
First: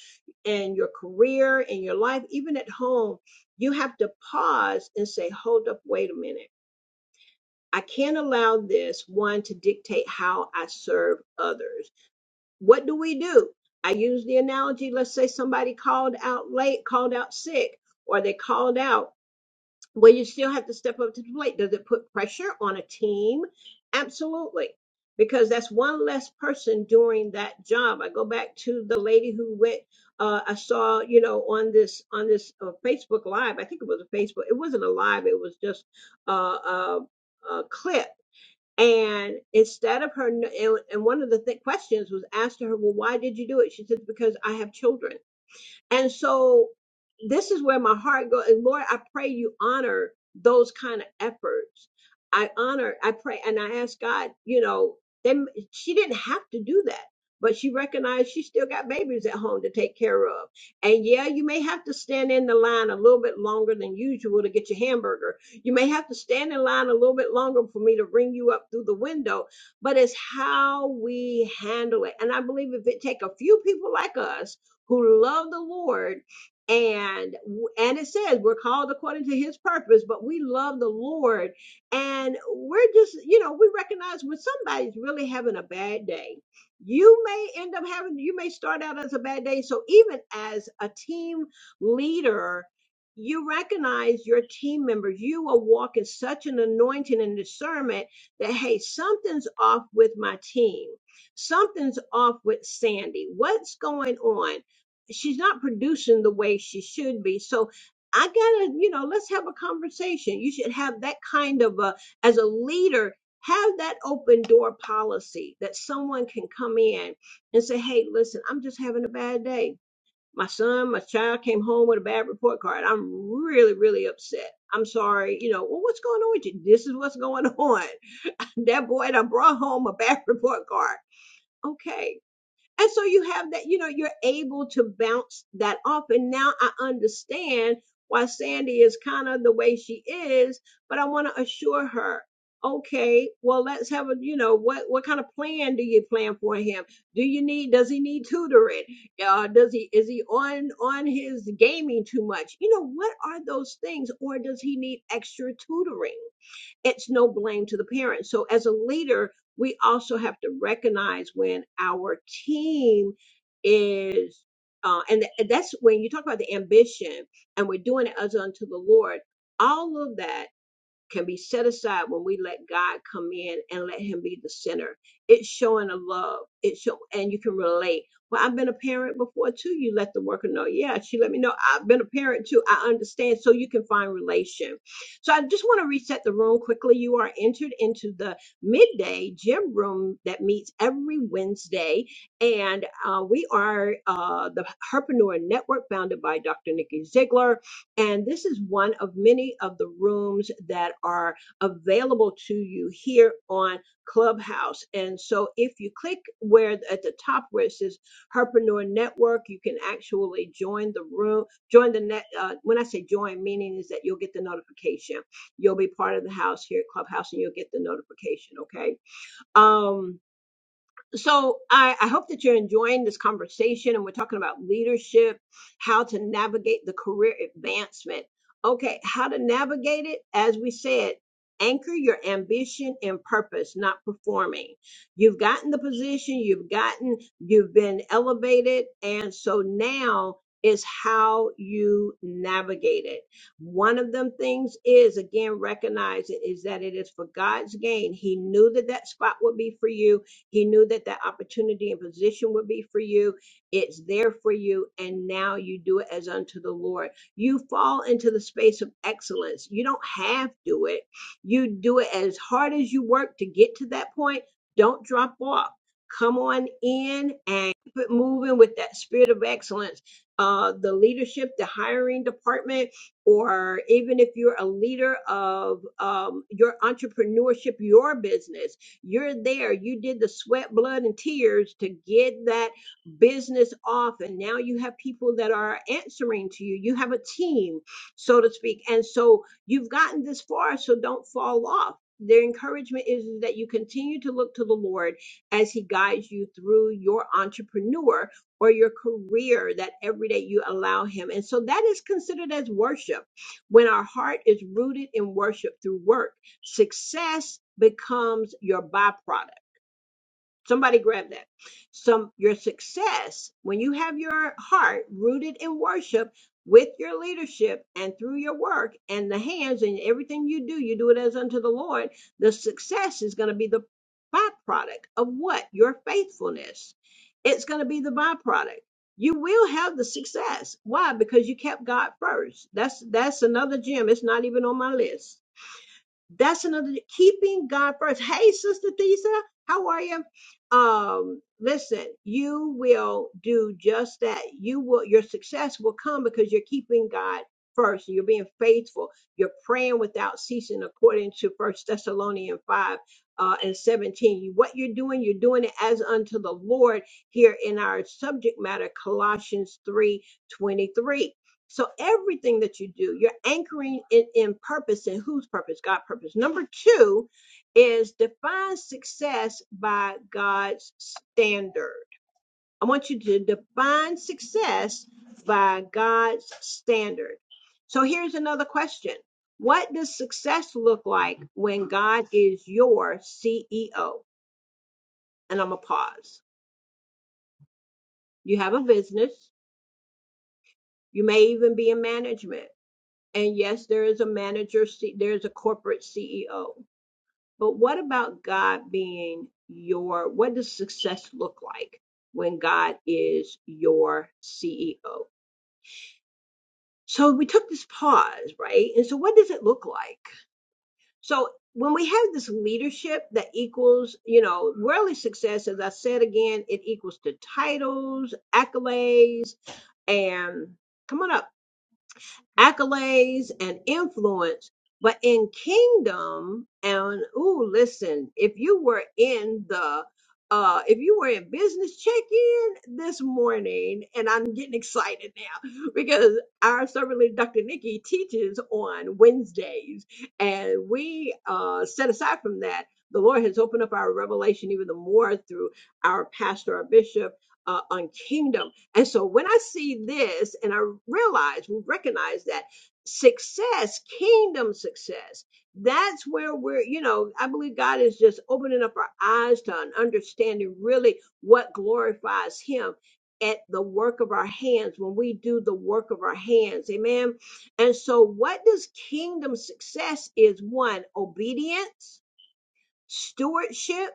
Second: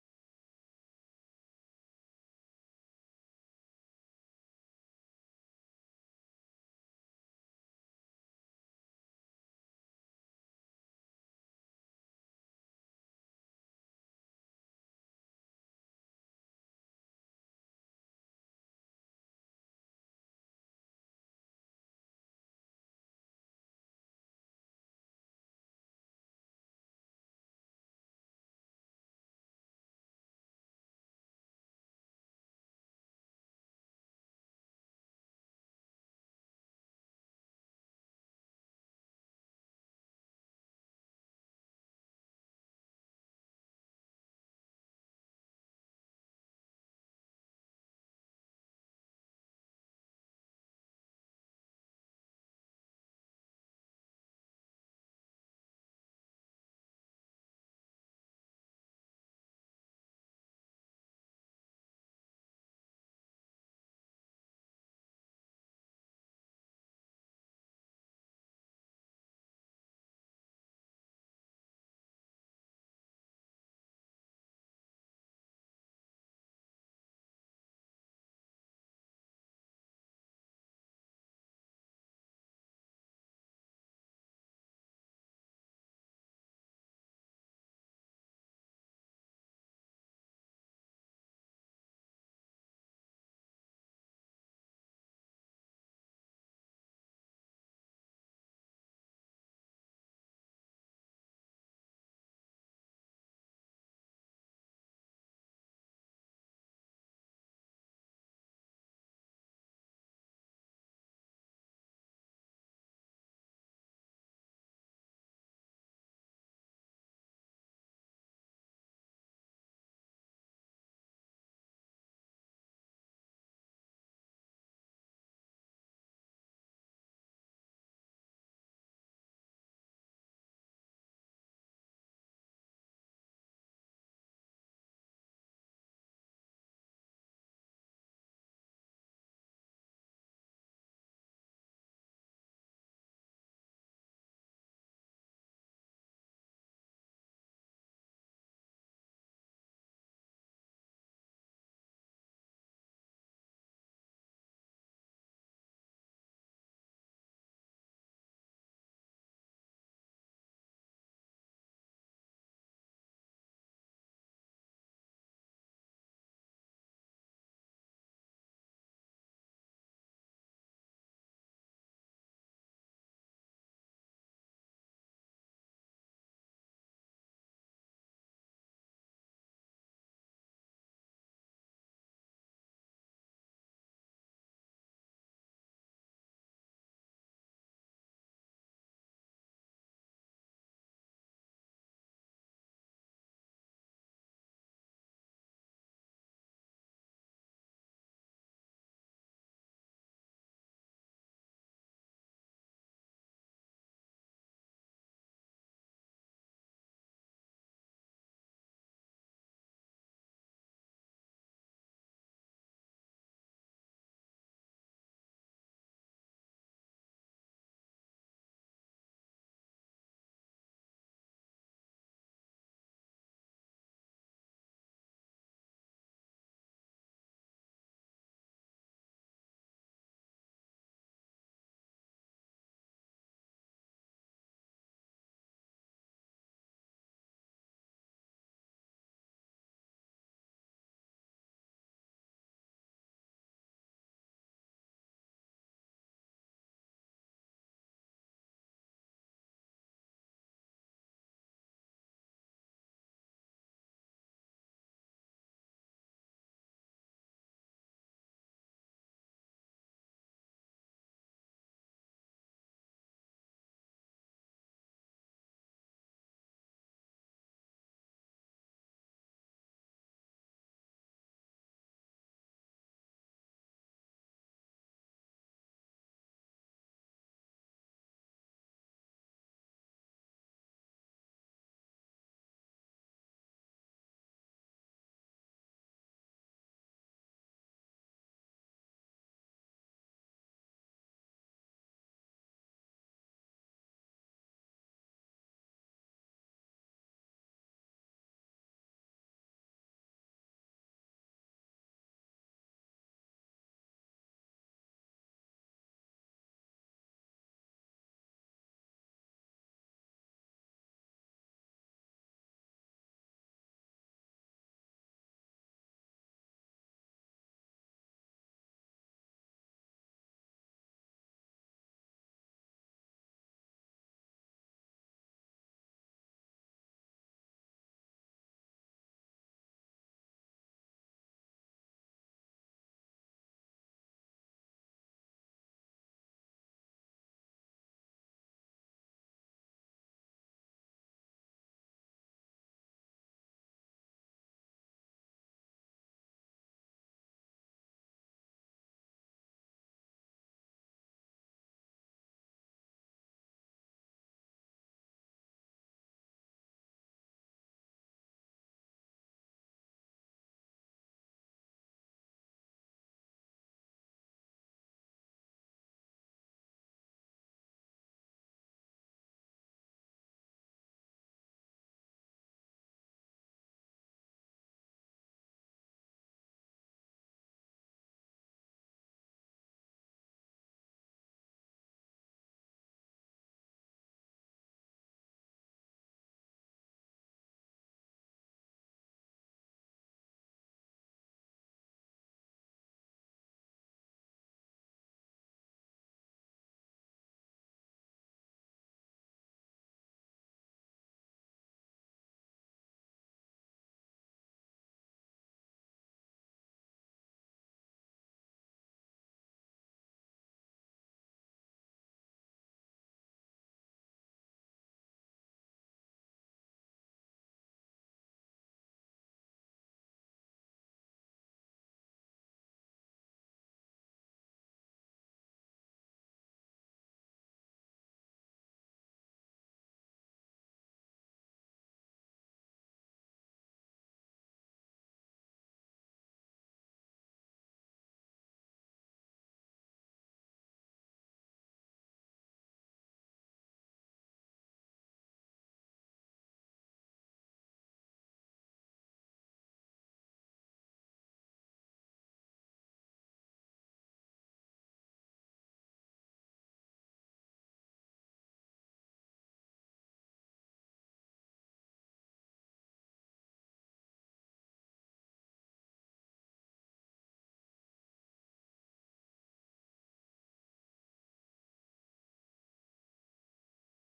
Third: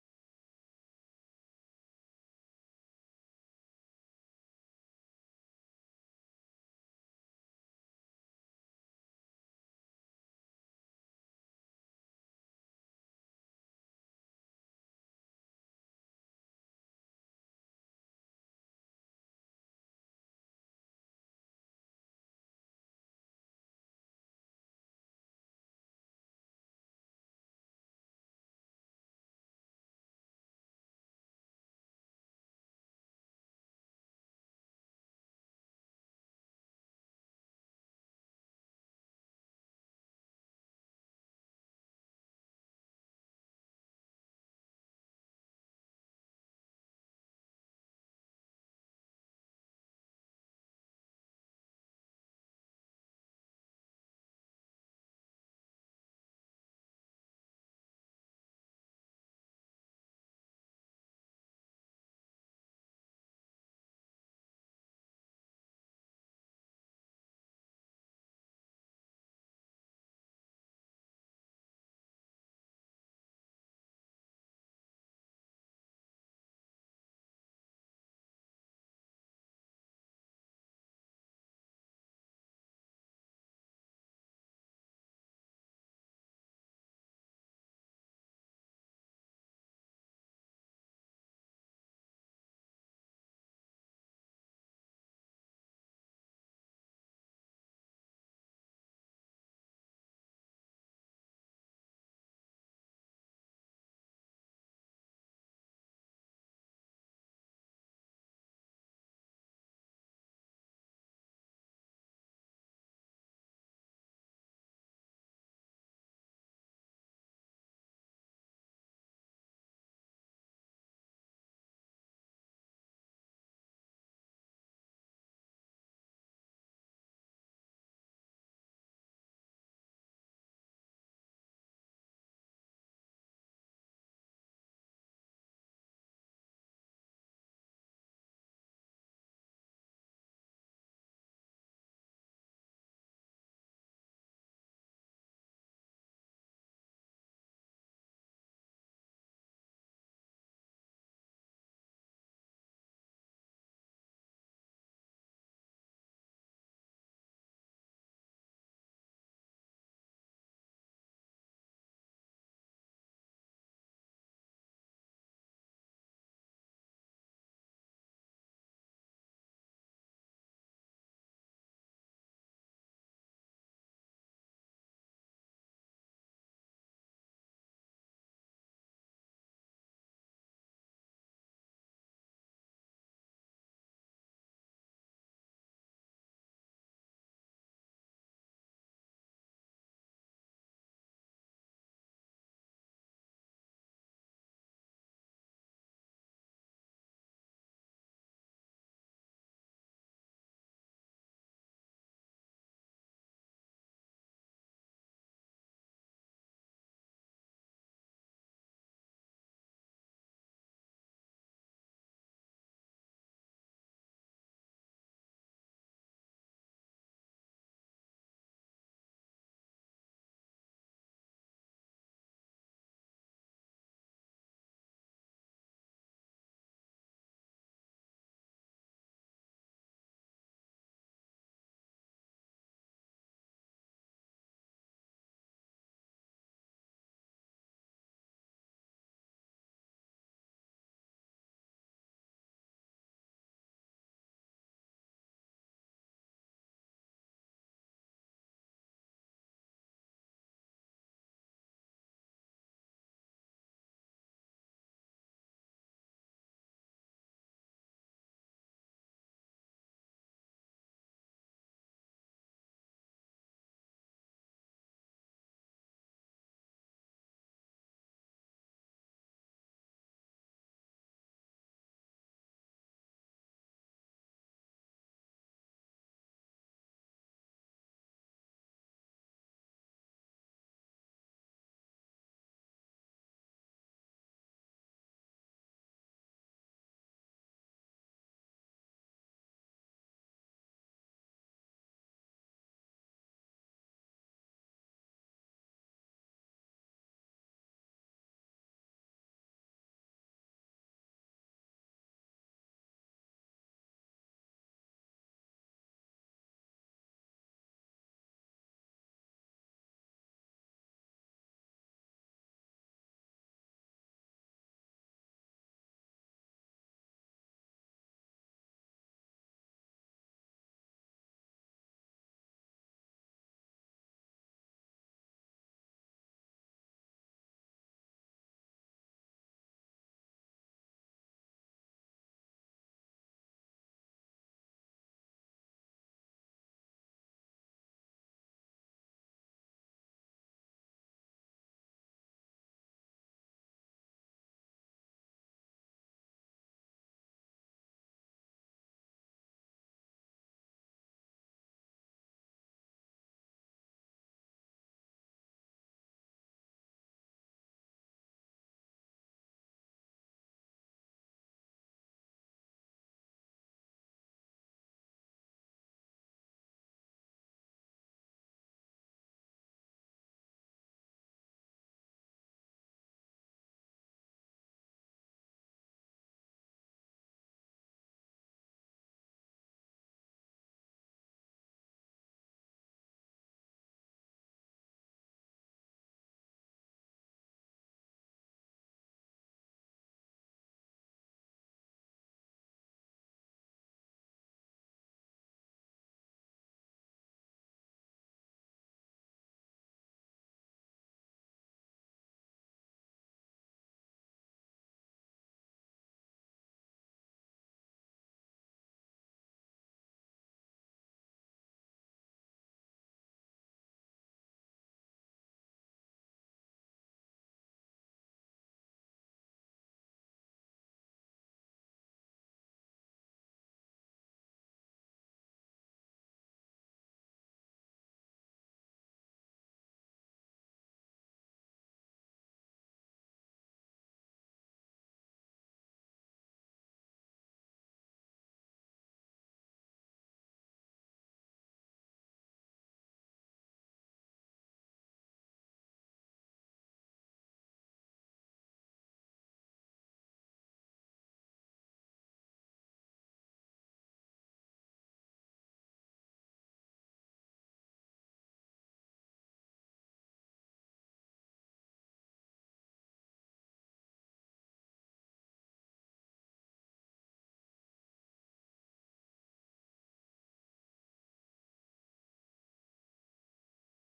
and your career and your life, even at home, you have to pause and say, hold up, wait a minute. I can't allow this one to dictate how I serve others. What do we do? I use the analogy let's say somebody called out late, called out sick, or they called out well, you still have to step up to the plate. Does it put pressure on a team? Absolutely. Because that's one less person doing that job. I go back to the lady who went. Uh, I saw, you know, on this on this uh, Facebook Live. I think it was a Facebook. It wasn't a live. It was just uh, a, a clip. And instead of her, and and one of the th- questions was asked to her, well, why did you do it? She said, because I have children. And so this is where my heart goes. And Lord, I pray you honor those kind of efforts. I honor, I pray, and I ask God, you know, then she didn't have to do that. But she recognized she still got babies at home to take care of. And yeah, you may have to stand in the line a little bit longer than usual to get your hamburger. You may have to stand in line a little bit longer for me to ring you up through the window. But it's how we handle it. And I believe if it take a few people like us who love the Lord and and it says we're called according to his purpose but we love the lord and we're just you know we recognize when somebody's really having a bad day you may end up having you may start out as a bad day so even as a team leader you recognize your team members you are walking such an anointing and discernment that hey something's off with my team something's off with sandy what's going on she's not producing the way she should be. So I gotta, you know, let's have a conversation. You should have that kind of a, as a leader, have that open door policy that someone can come in and say, Hey, listen, I'm just having a bad day. My son, my child came home with a bad report card. I'm really, really upset. I'm sorry. You know, well, what's going on with you? This is what's going on. That boy that brought home a bad report card. Okay and so you have that, you know, you're able to bounce that off. And now I understand why Sandy is kind of the way she is, but I want to assure her, okay, well, let's have a, you know, what, what kind of plan do you plan for him? Do you need, does he need tutoring? Uh, does he, is he on, on his gaming too much? You know, what are those things? Or does he need extra tutoring? it's no blame to the parents. So as a leader, we also have to recognize when our team is, uh, and th- that's when you talk about the ambition and we're doing it as unto the Lord, all of that can be set aside when we let God come in and let Him be the center. It's showing a love. It's show, and you can relate. Well, I've been a parent before too. You let the worker know. Yeah, she let me know. I've been a parent too. I understand. So you can find relation. So I just want to reset the room quickly. You are entered into the midday gym room that meets every Wednesday, and uh, we are uh, the Herpreneur Network, founded by Dr. Nikki Ziegler and this is one of many of the rooms that are available to you here on Clubhouse. And so if you click where at the top where it says Herpreneur Network, you can actually join the room, join the net. Uh, when I say join, meaning is that you'll get the notification. You'll be part of the house here at Clubhouse and you'll get the notification. Okay. Um, so I, I hope that you're enjoying this conversation and we're talking about leadership how to navigate the career advancement okay how to navigate it as we said anchor your ambition and purpose not performing you've gotten the position you've gotten you've been elevated and so now is how you navigate it. One of them things is again recognizing is that it is for God's gain. He knew that that spot would be for you he knew that that opportunity and position would be for you. It's there for you. And now you do it as unto the Lord. You fall into the space of excellence. You don't have to do it. You do it as hard as you work to get to that point. Don't drop off. Come on in and keep it moving with that spirit of excellence. Uh, the leadership, the hiring department, or even if you're a leader of um, your entrepreneurship, your business you're there. You did the sweat, blood, and tears to get that business off. And now you have people that are answering to you. You have a team, so to speak. And so you've gotten this far, so don't fall off. Their encouragement is that you continue to look to the Lord as He guides you through your entrepreneur or your career that every day you allow Him. And so that is considered as worship when our heart is rooted in worship through work. Success becomes your byproduct. Somebody grab that. Some your success when you have your heart rooted in worship with your leadership and through your work and the hands and everything you do, you do it as unto the Lord. The success is going to be the byproduct of what? Your faithfulness. It's going to be the byproduct. You will have the success. Why? Because you kept God first. That's that's another gem. It's not even on my list that's another keeping God first. Hey, Sister Thesa, how are you? Um, listen, you will do just that. You will your success will come because you're keeping God first. You're being faithful. You're praying without ceasing, according to First Thessalonians five uh, and seventeen. You- What you're doing, you're doing it as unto the Lord. Here in our subject matter, Colossians three twenty three. So everything that you do, you're anchoring it in purpose and whose purpose? God purpose. Number two is define success by God's standard. I want you to define success by God's standard. So here's another question. What does success look like when God is your CEO? And I'm gonna pause. You have a business. You may even be in management. And yes, there is a manager, there's a corporate CEO. But what about God being your, what does success look like when God is your CEO? So we took this pause, right? And so what does it look like? So when we have this leadership that equals, you know, worldly success, as I said again, it equals to titles, accolades, and come on up accolades and influence. But in kingdom, and ooh, listen, if you were in the uh, if you were in business check-in this morning, and I'm getting excited now because our servant leader, Dr. Nikki, teaches on Wednesdays, and we uh, set aside from that, the Lord has opened up our revelation even the more through our pastor, our bishop, uh, on kingdom. And so when I see this and I realize, we recognize that success, kingdom success, that's where we're, you know, I believe God is just opening up our eyes to an understanding really what glorifies Him at the work of our hands when we do the work of our hands. Amen. And so what does kingdom success is one, obedience, stewardship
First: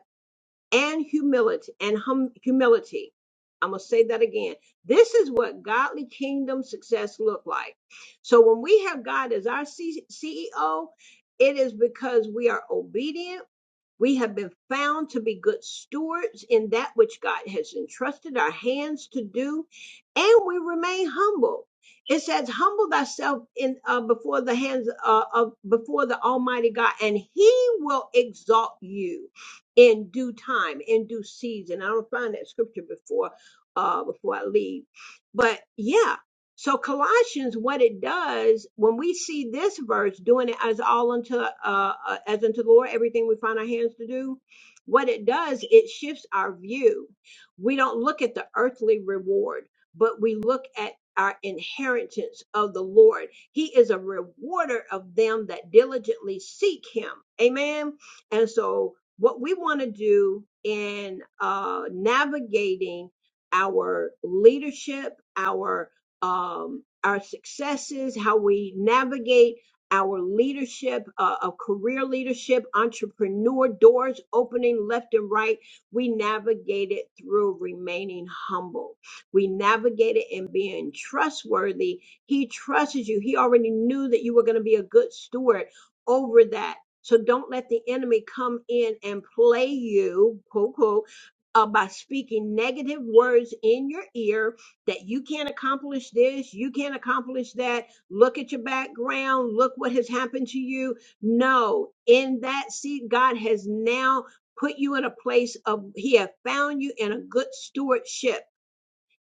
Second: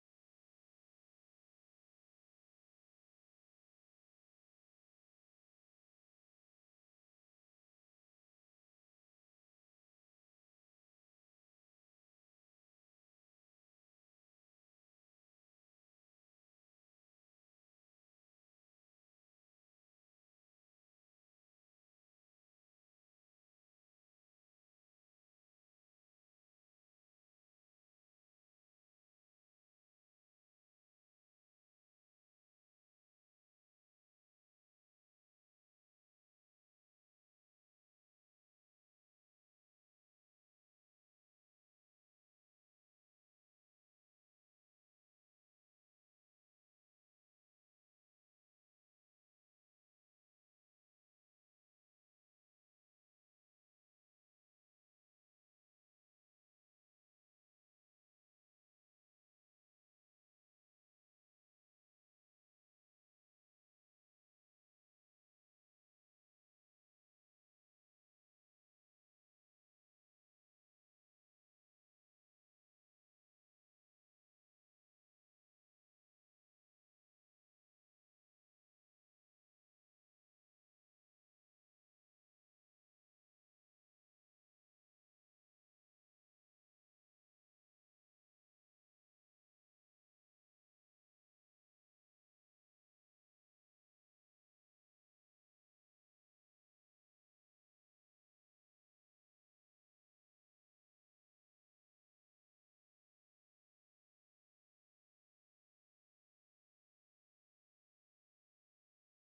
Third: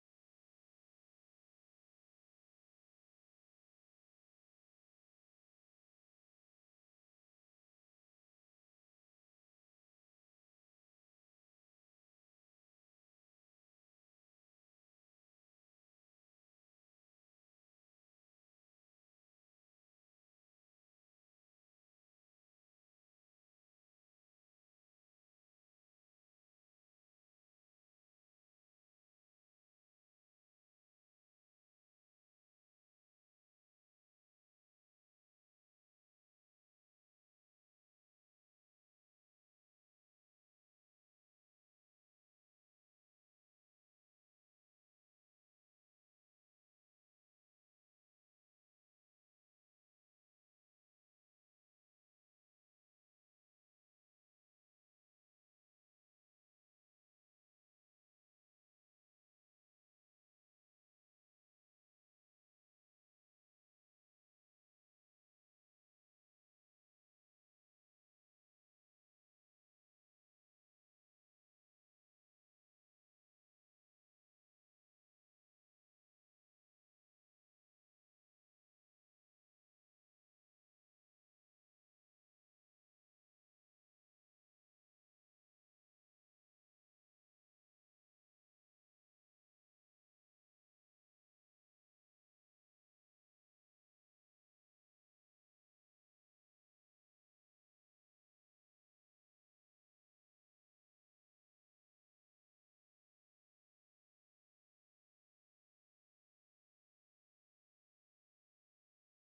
and humility and hum, humility. I'm going to say that again. This is what godly kingdom success look like. So when we have God as our C- CEO, it is because we are obedient we have been found to be good stewards in that which God has entrusted our hands to do, and we remain humble. It says, "Humble thyself in uh, before the hands uh, of before the Almighty God, and He will exalt you in due time, in due season." I don't find that scripture before uh, before I leave, but yeah, so Colossians, what it does when we see this verse doing it as all unto uh, uh, as unto the Lord, everything we find our hands to do, what it does, it shifts our view. We don't look at the earthly reward, but we look at our inheritance of the Lord. He is a rewarder of them that diligently seek Him. Amen. And so, what we want to do in uh, navigating our leadership, our um, our successes, how we navigate our leadership, uh, of career leadership, entrepreneur doors opening left and right. We navigate it through remaining humble. We navigate it in being trustworthy. He trusts you. He already knew that you were going to be a good steward over that. So don't let the enemy come in and play you, quote, quote, uh, by speaking negative words in your ear that you can't accomplish this, you can't accomplish that. Look at your background, look what has happened to you. No, in that seat, God has now put you in a place of, He have found you in a good stewardship.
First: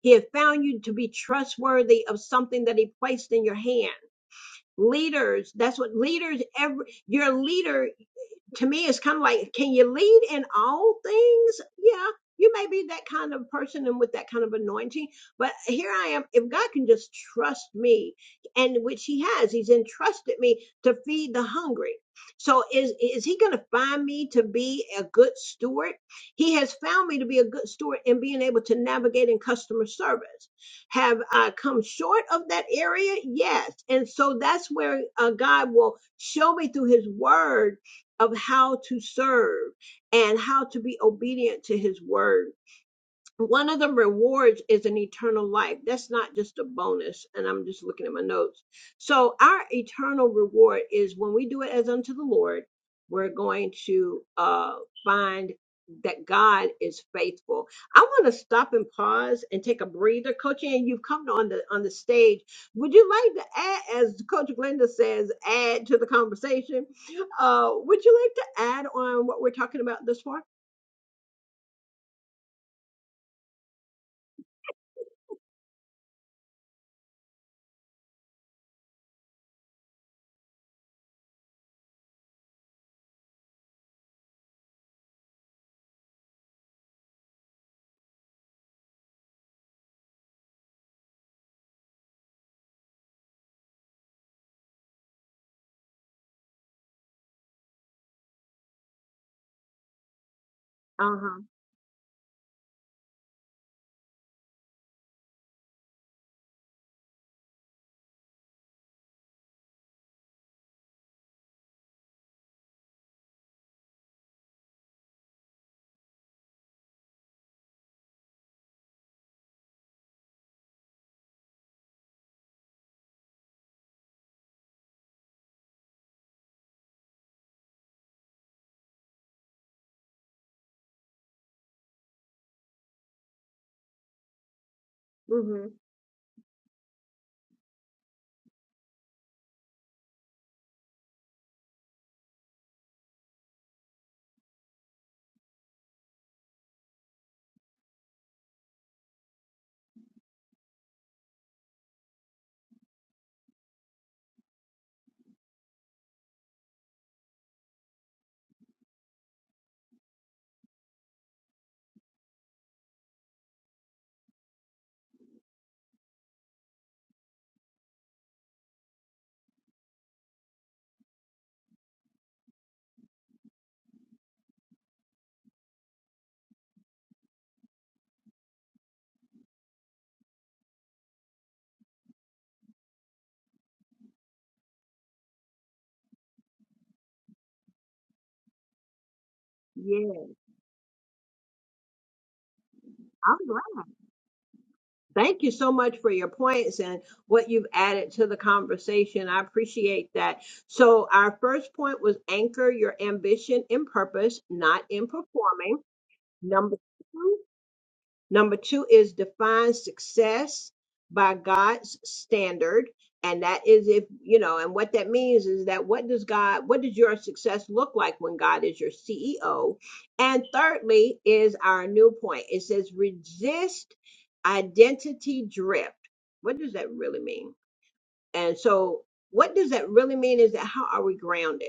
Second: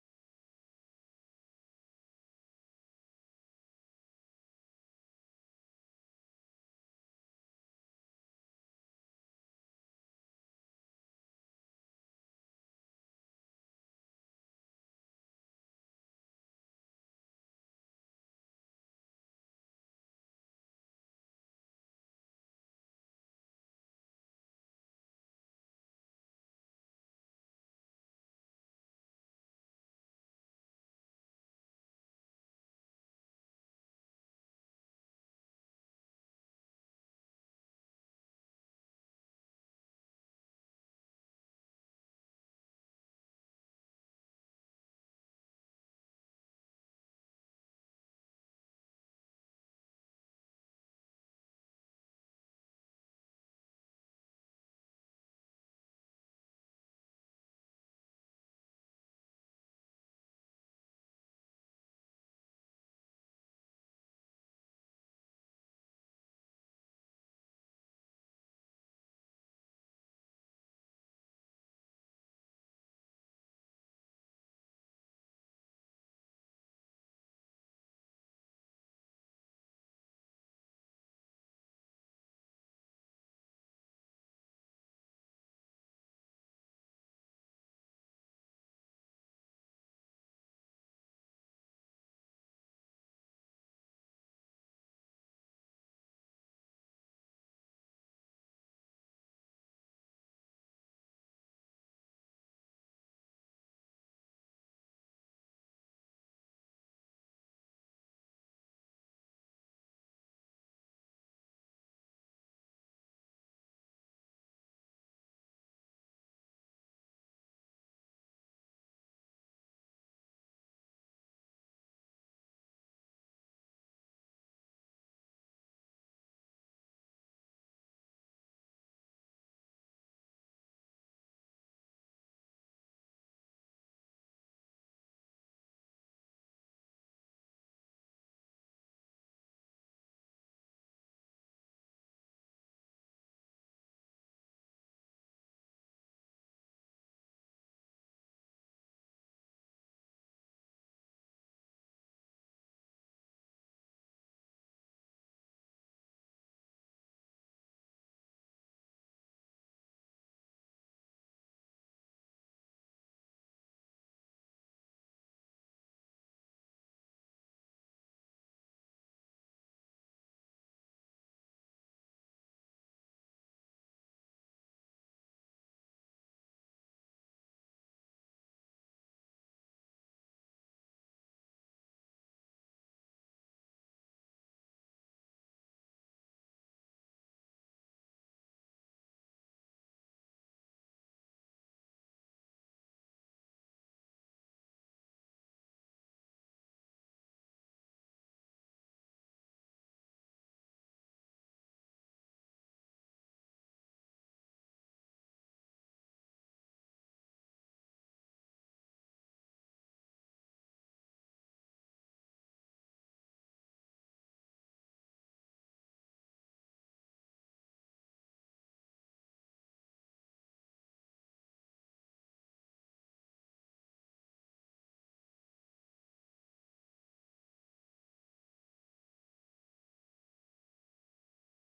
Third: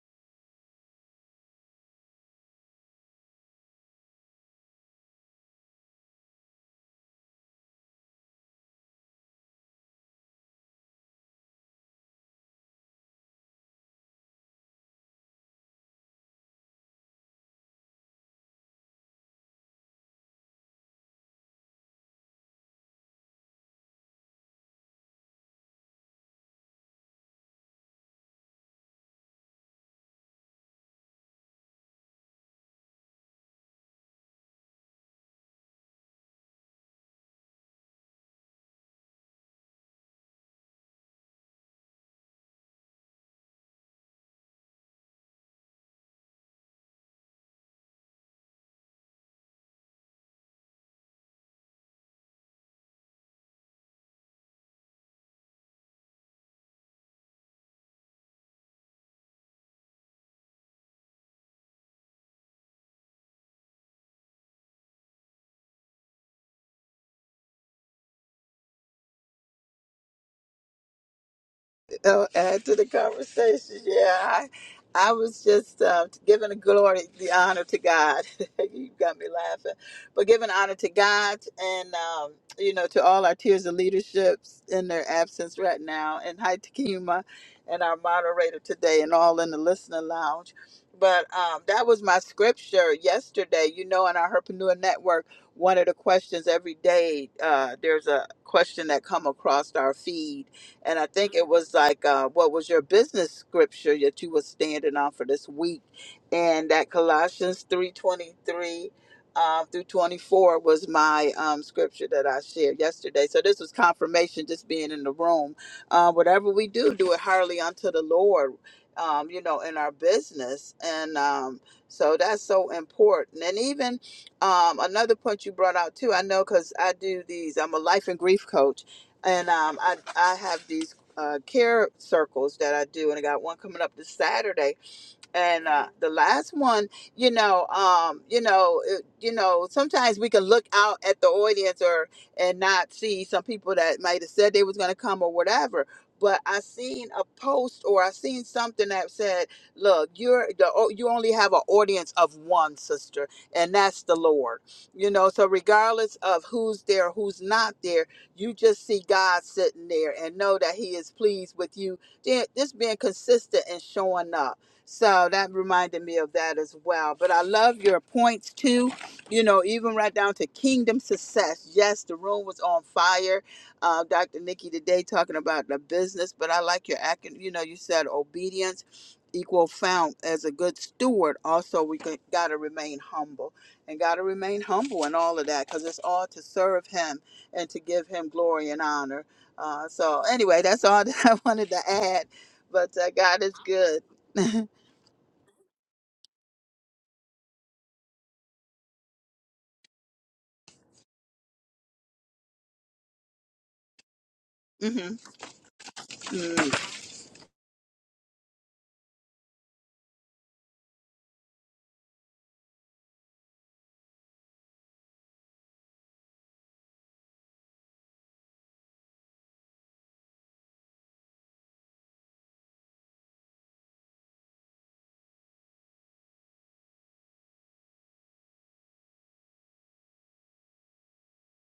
He have found you to be trustworthy of something that He placed in your hand. Leaders, that's what leaders, every, your leader to me it's kind of like can you lead in all things yeah you may be that kind of person and with that kind of anointing but here i am if god can just trust me and which he has he's entrusted me to feed the hungry so is is he going to find me to be a good steward he has found me to be a good steward in being able to navigate in customer service have i come short of that area yes and so that's where uh, god will show me through his word of how to serve and how to be obedient to his word one of the rewards is an eternal life. That's not just a bonus. And I'm just looking at my notes. So our eternal reward is when we do it as unto the Lord, we're going to uh, find that God is faithful. I want to stop and pause and take a breather. Coach Ann, you've come on the on the stage. Would you like to add, as Coach Glenda says, add to the conversation? Uh, would you like to add on what we're talking about this far? uh, add to the conversation. Yeah, I, I was just uh, giving the glory, the honor to God. you got me laughing, but giving honor to God and um, you know to all our tiers of leaderships in their absence right now, and hi to Kima and our moderator today, and all in the listener lounge. But um, that was my scripture yesterday. You know, in our Herpreneur Network, one of the questions every day, uh, there's a question that come across our feed and I Uh think huh. it was like, uh, what was your business scripture that you were standing on for this week? And that Colossians three twenty three uh, through twenty four was my um, scripture that I shared yesterday. So this was confirmation, just being in the room. Uh, whatever we do, do it heartily unto the Lord. Um, you know, in our business, and um, so that's so important. And even um, another point you brought out too, I know because I do these. I'm a life and grief coach, and um, I I have these uh, care circles that I do, and I got one coming up this Saturday and Mm-hmm. uh, the last one, you know, um, you know, it, you know, sometimes we can look out at the audience or and not see some people that might have said they was going to come or whatever. But I seen a post or I seen something that said, "Look, you're the o- you only have an audience of one sister, and that's the Lord." You know, so regardless of who's there, who's not there, you just see God sitting there and know that He is pleased with you. Then- Just being consistent and showing up so that reminded me of that as well. But I love your points too, you know, even right down to kingdom success. Yes, the room was on fire. Uh, Dr. Nikki today talking about the business, but I like your acting, you know, you said obedience equal found as a good steward. Also, we got to remain humble and got to remain humble and all of that because it's all to serve him and to give him glory and honor. Uh, so anyway, that's all that I wanted to add, but uh, I'm God is glad. good. Thank you so much for your points and what you've added to the conversation. I appreciate that. So, our first point was anchor your ambition in purpose, not in Mm-hmm. performing. Number Mm. two Number two is define success by God's standard. And that is if, you know, and what that means is that what does God, what does your success look like when God is your CEO? And thirdly is our new point. It says resist identity drift. What does that really mean? And so, what does that really mean is that how are we grounded?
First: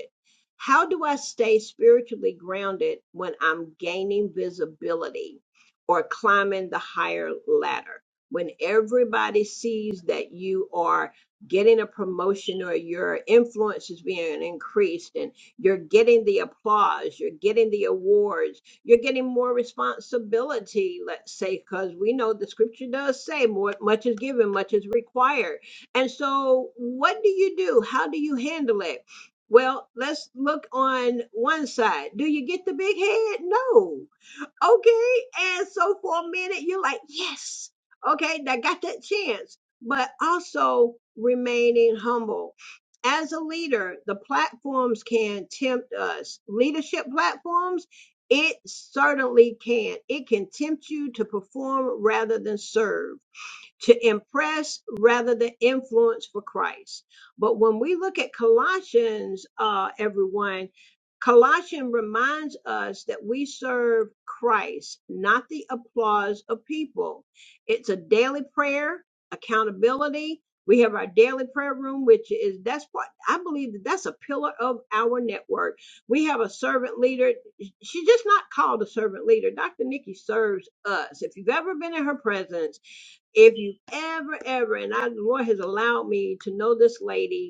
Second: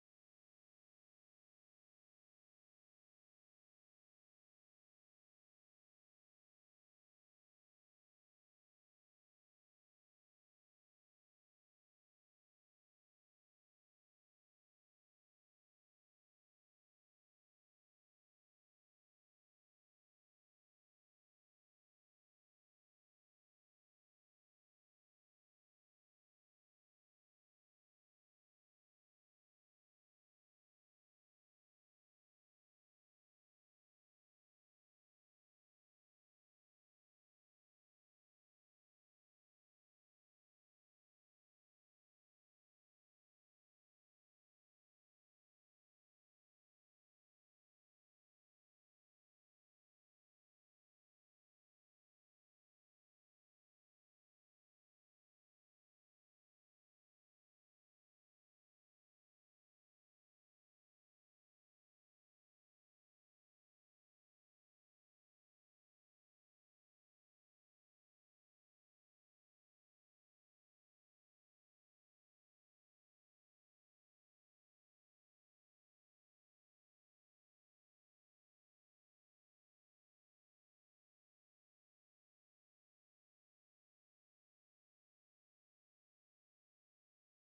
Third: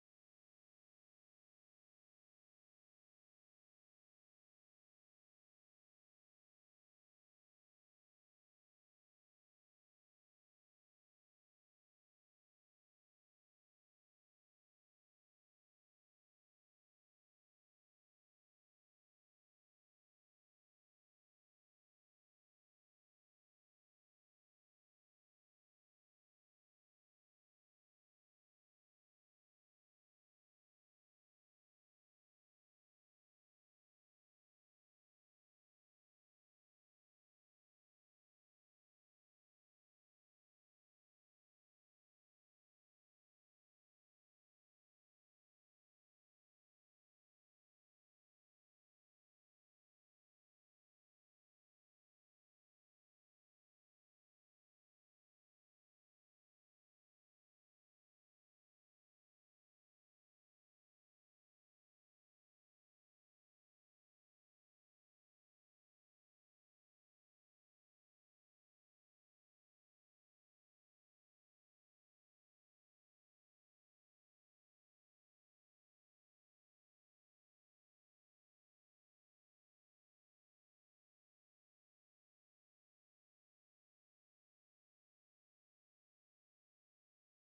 How do I stay spiritually grounded when I'm gaining visibility or climbing the higher ladder? When everybody sees that you are getting a promotion or your influence is being increased and you're getting the applause, you're getting the awards, you're getting more responsibility, let's say, because we know the scripture does say more, much is given, much is required and so, what do you do? How do you handle it? Well, let's look on one side. Do you get the big head? No. Okay. And so, for a minute, you're like, yes. Okay. I got that chance. But also remaining humble. As a leader, the platforms can tempt us. Leadership platforms, it certainly can. It can tempt you to perform rather than serve to impress rather than influence for Christ. But when we look at Colossians, uh, everyone, Colossians reminds us that we serve Christ, not the applause of people. It's a daily prayer, accountability. We have our daily prayer room, which is that's what I believe that that's a pillar of our network. We have a servant leader. She's just not called a servant leader. Dr. Nikki serves us. If you've ever been in her presence, if you ever, ever, and I, the Lord has allowed me to know this lady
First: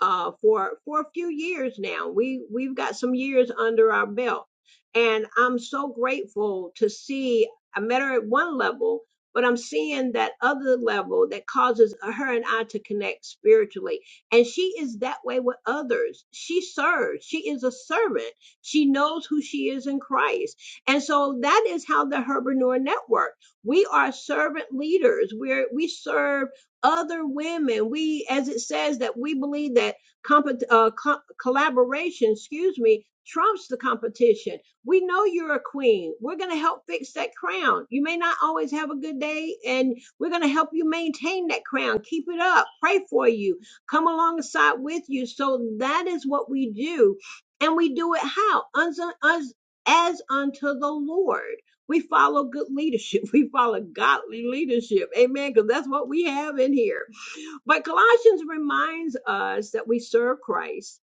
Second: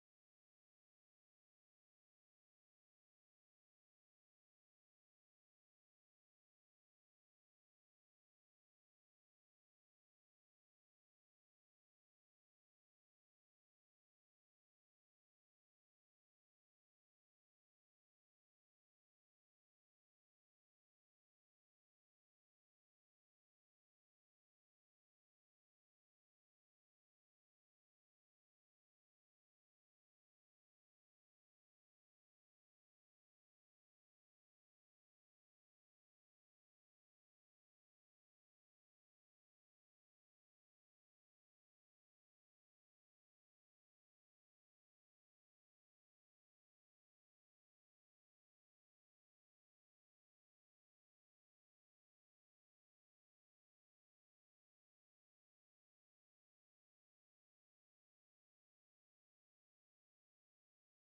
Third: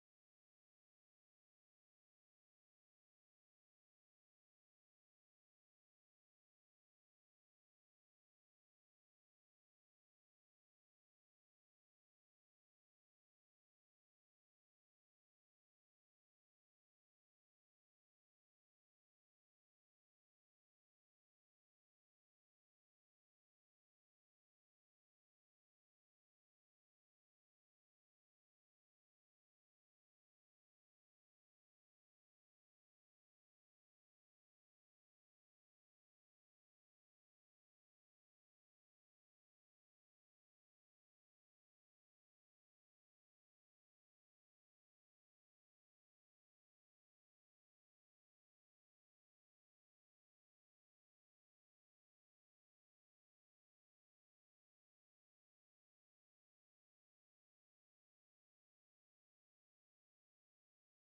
uh, for for a few years now. We we've got some years under our belt, and I'm so grateful to see. I met her at one level, but I'm seeing that other level that causes her and I to connect spiritually. And she is that way with others. She serves. She is a servant. She knows who she is in Christ. And so that is how the Herbeneur Network. We are servant leaders. We're we serve other women. We, as it says, that we believe that compet uh, co- collaboration, excuse me, trumps the competition. We know you're a queen. We're going to help fix that crown. You may not always have a good day, and we're going to help you maintain that crown. Keep it up. Pray for you. Come alongside with you. So that is what we do. And we do it how? Uns- us- as unto the Lord. We follow good leadership. We follow godly leadership. Amen. Because that's what we have in here. But Colossians reminds us that we serve Christ,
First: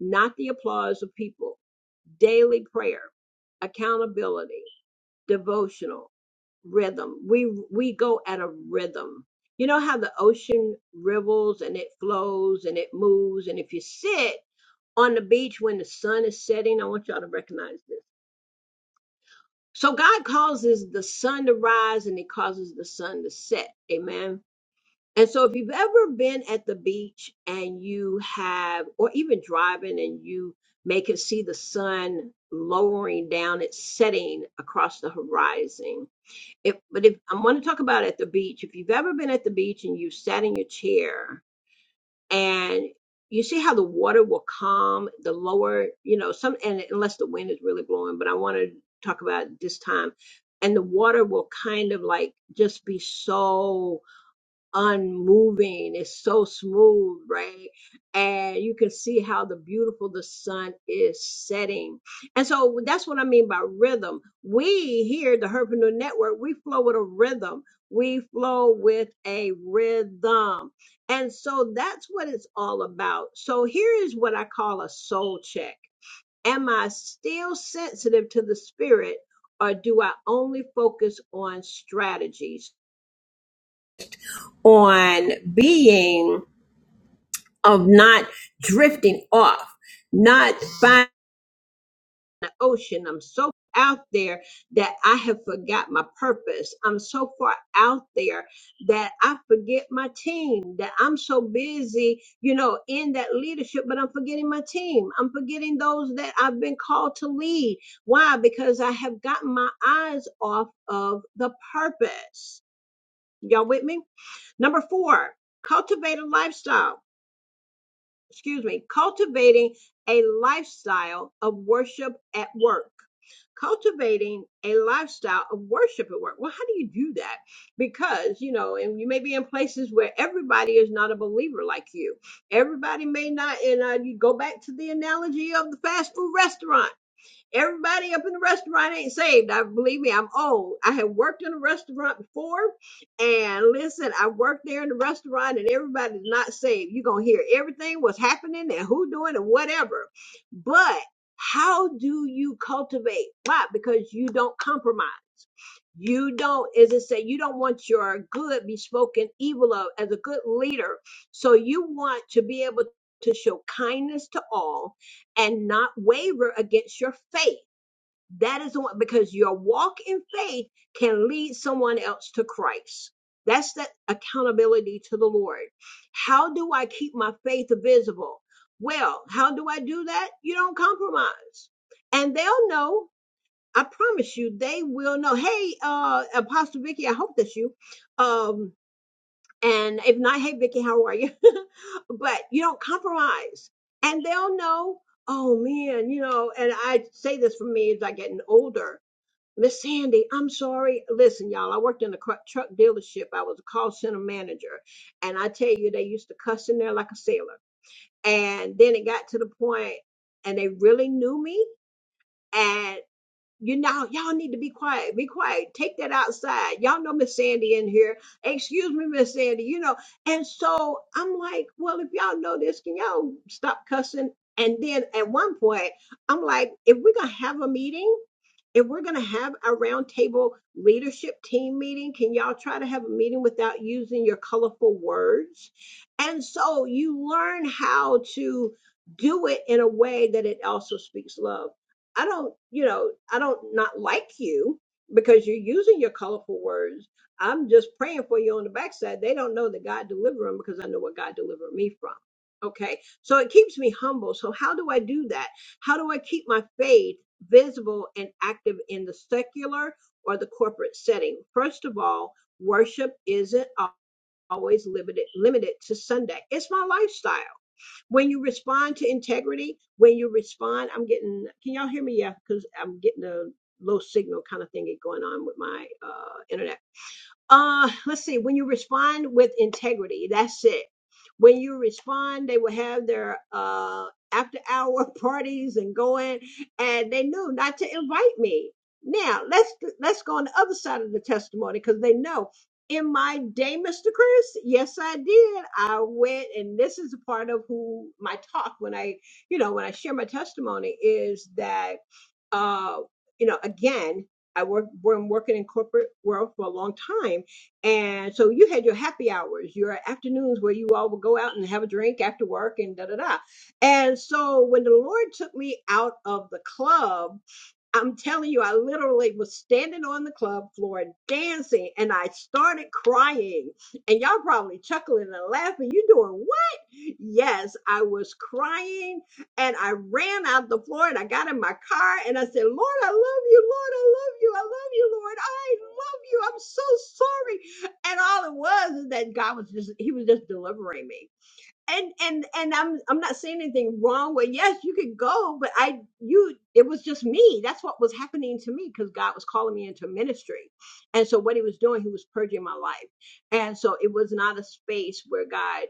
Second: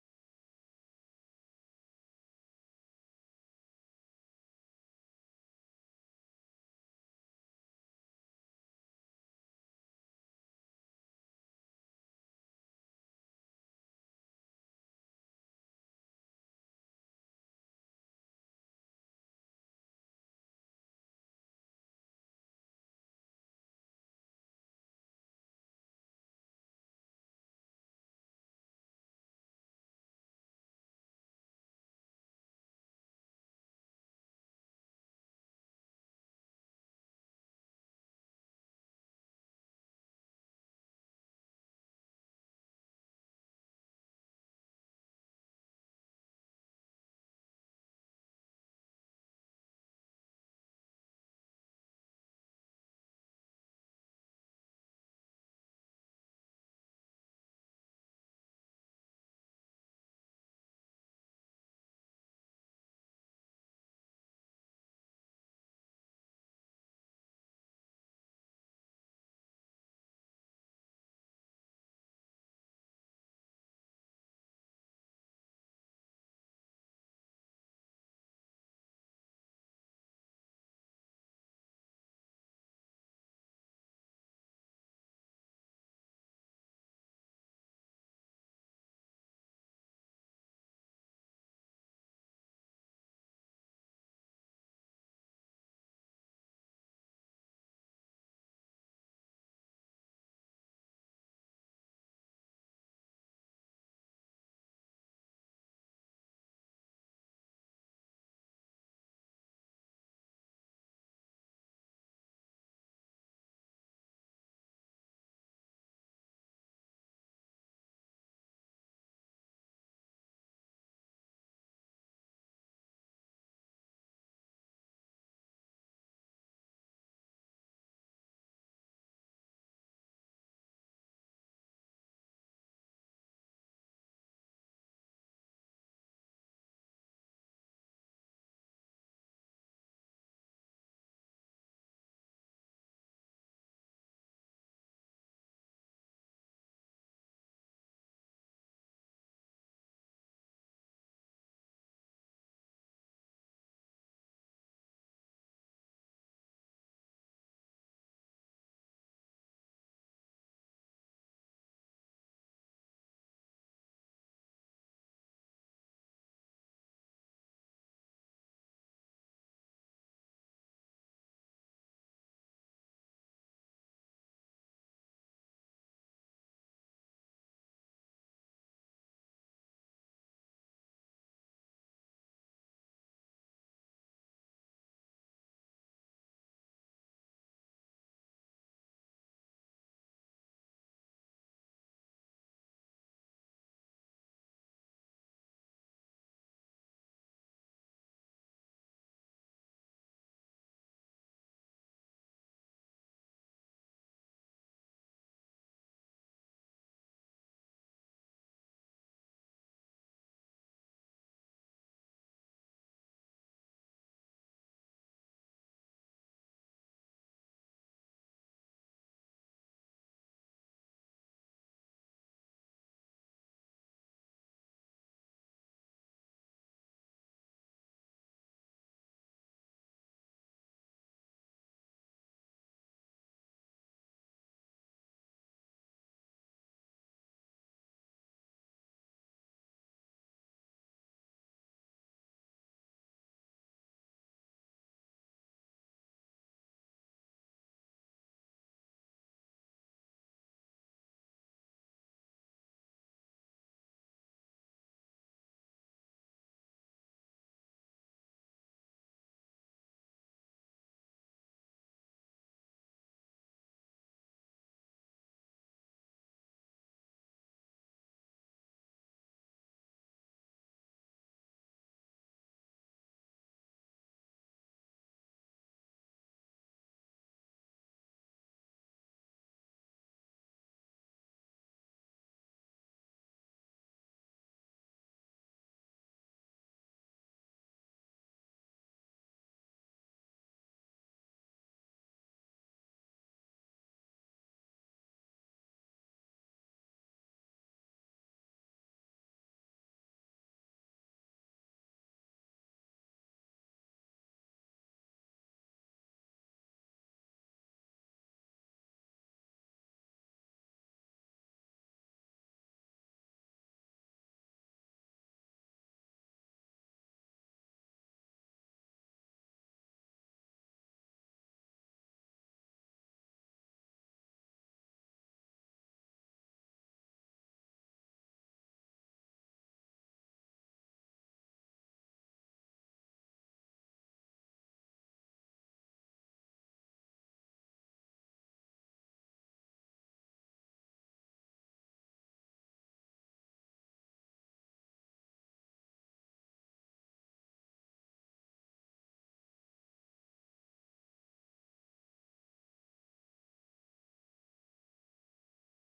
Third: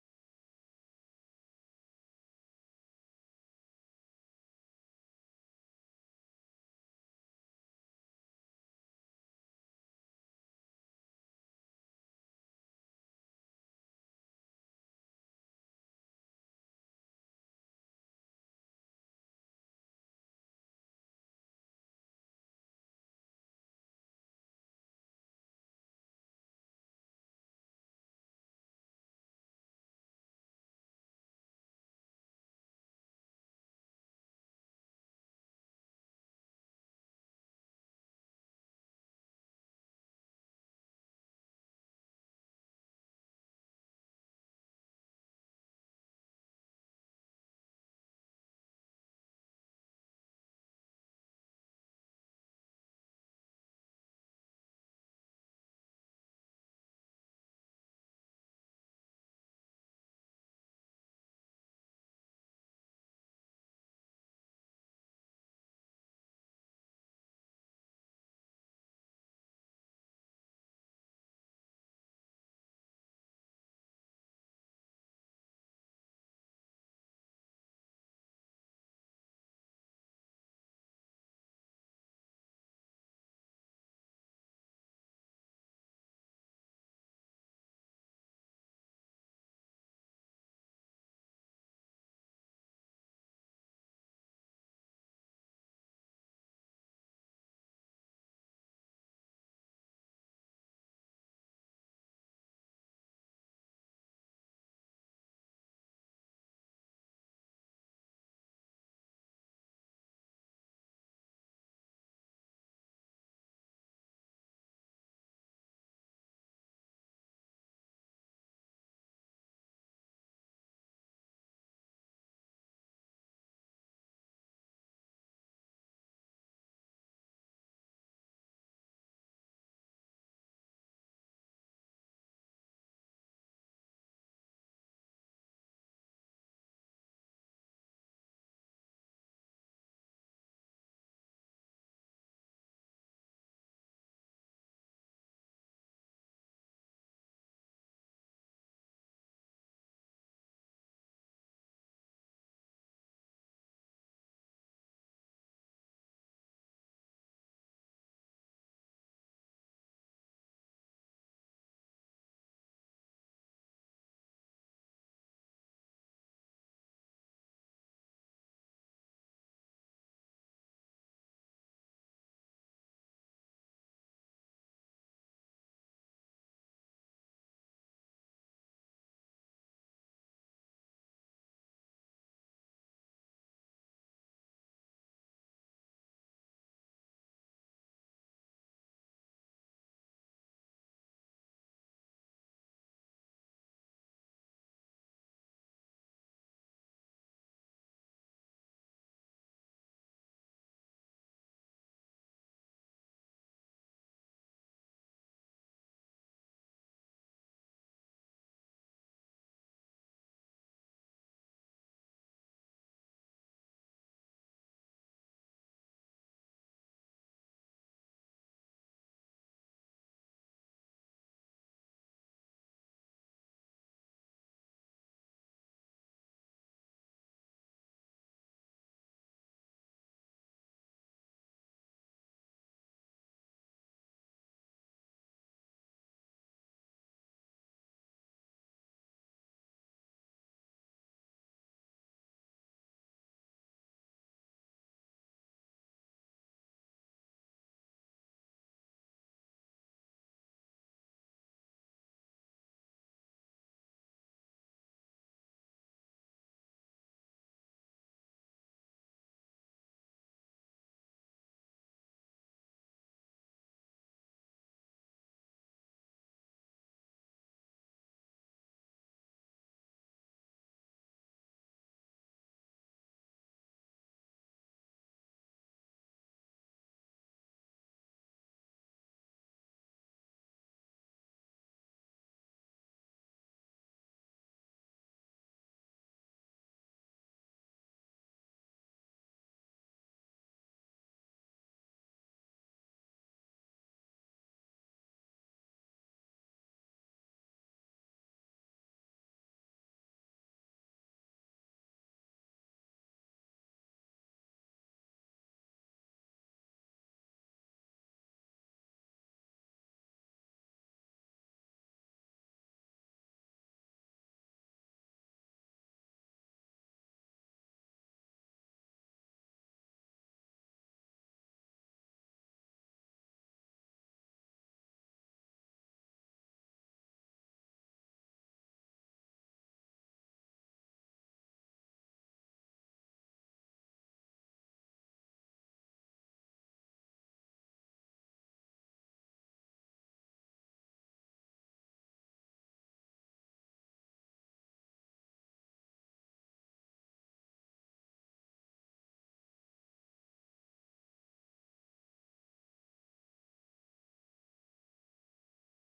not the applause of people. Daily prayer, accountability, devotional, rhythm. We we go at a rhythm. You know how the ocean rivels and it flows and it moves. And if you sit on the beach when the sun is setting, I want y'all to recognize this So God causes the sun to rise and He causes the sun to set. Amen. And so if you've ever been at the beach and you have, or even driving and you may can see the sun lowering down, it's setting across the horizon. If, but if I want to talk about at the beach, if you've ever been at the beach and you sat in your chair and you see how the water will calm the lower you know some and unless the wind is really blowing but i want to talk about this time and the water will kind of like just be so unmoving. It's so smooth, right? And you can see how the beautiful the sun is setting. And so that's what I mean by rhythm. We here, the Herpreneur Network, we flow with a rhythm. We flow with a rhythm. And so that's what it's all about. So here is what I call a soul check. Am I still sensitive to the spirit or do I only focus on strategies? On being of not drifting off, not finding the ocean. I'm so out there that I have forgot my purpose. I'm so far out there that I forget my team, that I'm so busy, you know, in that leadership, but I'm forgetting my team. I'm forgetting those that I've been called to lead. Why? Because I have gotten my eyes off of the purpose. Y'all with me? Number four, cultivate a lifestyle. excuse me, cultivating a lifestyle of worship at work. Cultivating a lifestyle of worship at work. Well, how do you do that? Because, you know, and you may be in places where everybody is not a believer like you. Everybody may not, and uh, you go back to the analogy of the fast food restaurant. Everybody up in the restaurant ain't saved. I believe me, I'm old. I have worked in a restaurant before, and listen, I worked there in the restaurant, and everybody's not saved. You're gonna hear everything what's happening and who doing and whatever. But how do you cultivate? Why? Because you don't compromise. You don't, as it say, you don't want your good be spoken evil of as a good leader. So you want to be able to show kindness to all and not waver against your faith. That is the one because your walk in faith can lead someone else to Christ. That's that accountability to the Lord. How do I keep my faith visible? Well, how do I do that? You don't compromise. And they'll know. I promise you, they will know. Hey, uh, Apostle Vicky, I hope that's you. Um, and if not, hey Vicky, how are you? but you don't compromise, and they'll know. Oh man, you know. And I say this for me as I getting older. Miss Sandy, I'm sorry. Listen, y'all, I worked in a cru- truck dealership. I was a call center manager, and I tell you, they used to cuss in there like a sailor. And then it got to the point, and they really knew me. and you know, y'all need to be quiet. Be quiet. Take that outside. Y'all know Miss Sandy in here. Excuse me, Miss Sandy, you know. And so I'm like, well, if y'all know this, can y'all stop cussing? And then at one point, I'm like, if we're going to have a meeting, if we're going to have a roundtable leadership team meeting, can y'all try to have a meeting without using your colorful words? And so you learn how to do it in a way that it also speaks love. I don't, you know, I don't not like you because you're using your colorful words. I'm just praying for you on the backside. They don't know that God delivered them because I know what God delivered me from. Okay. So it keeps me humble. So how do I do that? How do I keep my faith? visible and active in the secular or the corporate setting. First of all, worship isn't always limited limited to Sunday. It's my lifestyle. When you respond to integrity, when you respond, I'm getting can y'all hear me? Yeah, because I'm getting a low signal kind of thing going on with my uh internet uh, let's see. When you respond with integrity, that's it. When you respond, they will have their uh after hour parties and going, and they knew not to invite me. Now let's let's go on the other side of the testimony because they know. In my day, Mr. Chris, yes, I did. I went, and this is a part of who my talk when I, you know, when I share my testimony is that, uh, you know, again. I work been working in corporate world for a long time. And so you had your happy hours, your afternoons where you all would go out and have a drink after work and da da da. And so when the Lord took me out of the club I'm telling you, I literally was standing on the club floor dancing and I started crying. And y'all probably chuckling and laughing. You doing what? Yes, I was crying and I ran out the floor and I got in my car and I said, Lord, I love you. Lord, I love you. I love you, Lord. I love you. I'm so sorry. And all it was is that God was just, He was just delivering me and and and I'm I'm not saying anything wrong with yes, you could go, but I you it was just me. That's what was happening to me because God was calling me into ministry. And so what he was doing, he was purging my life. And so it was not a space where God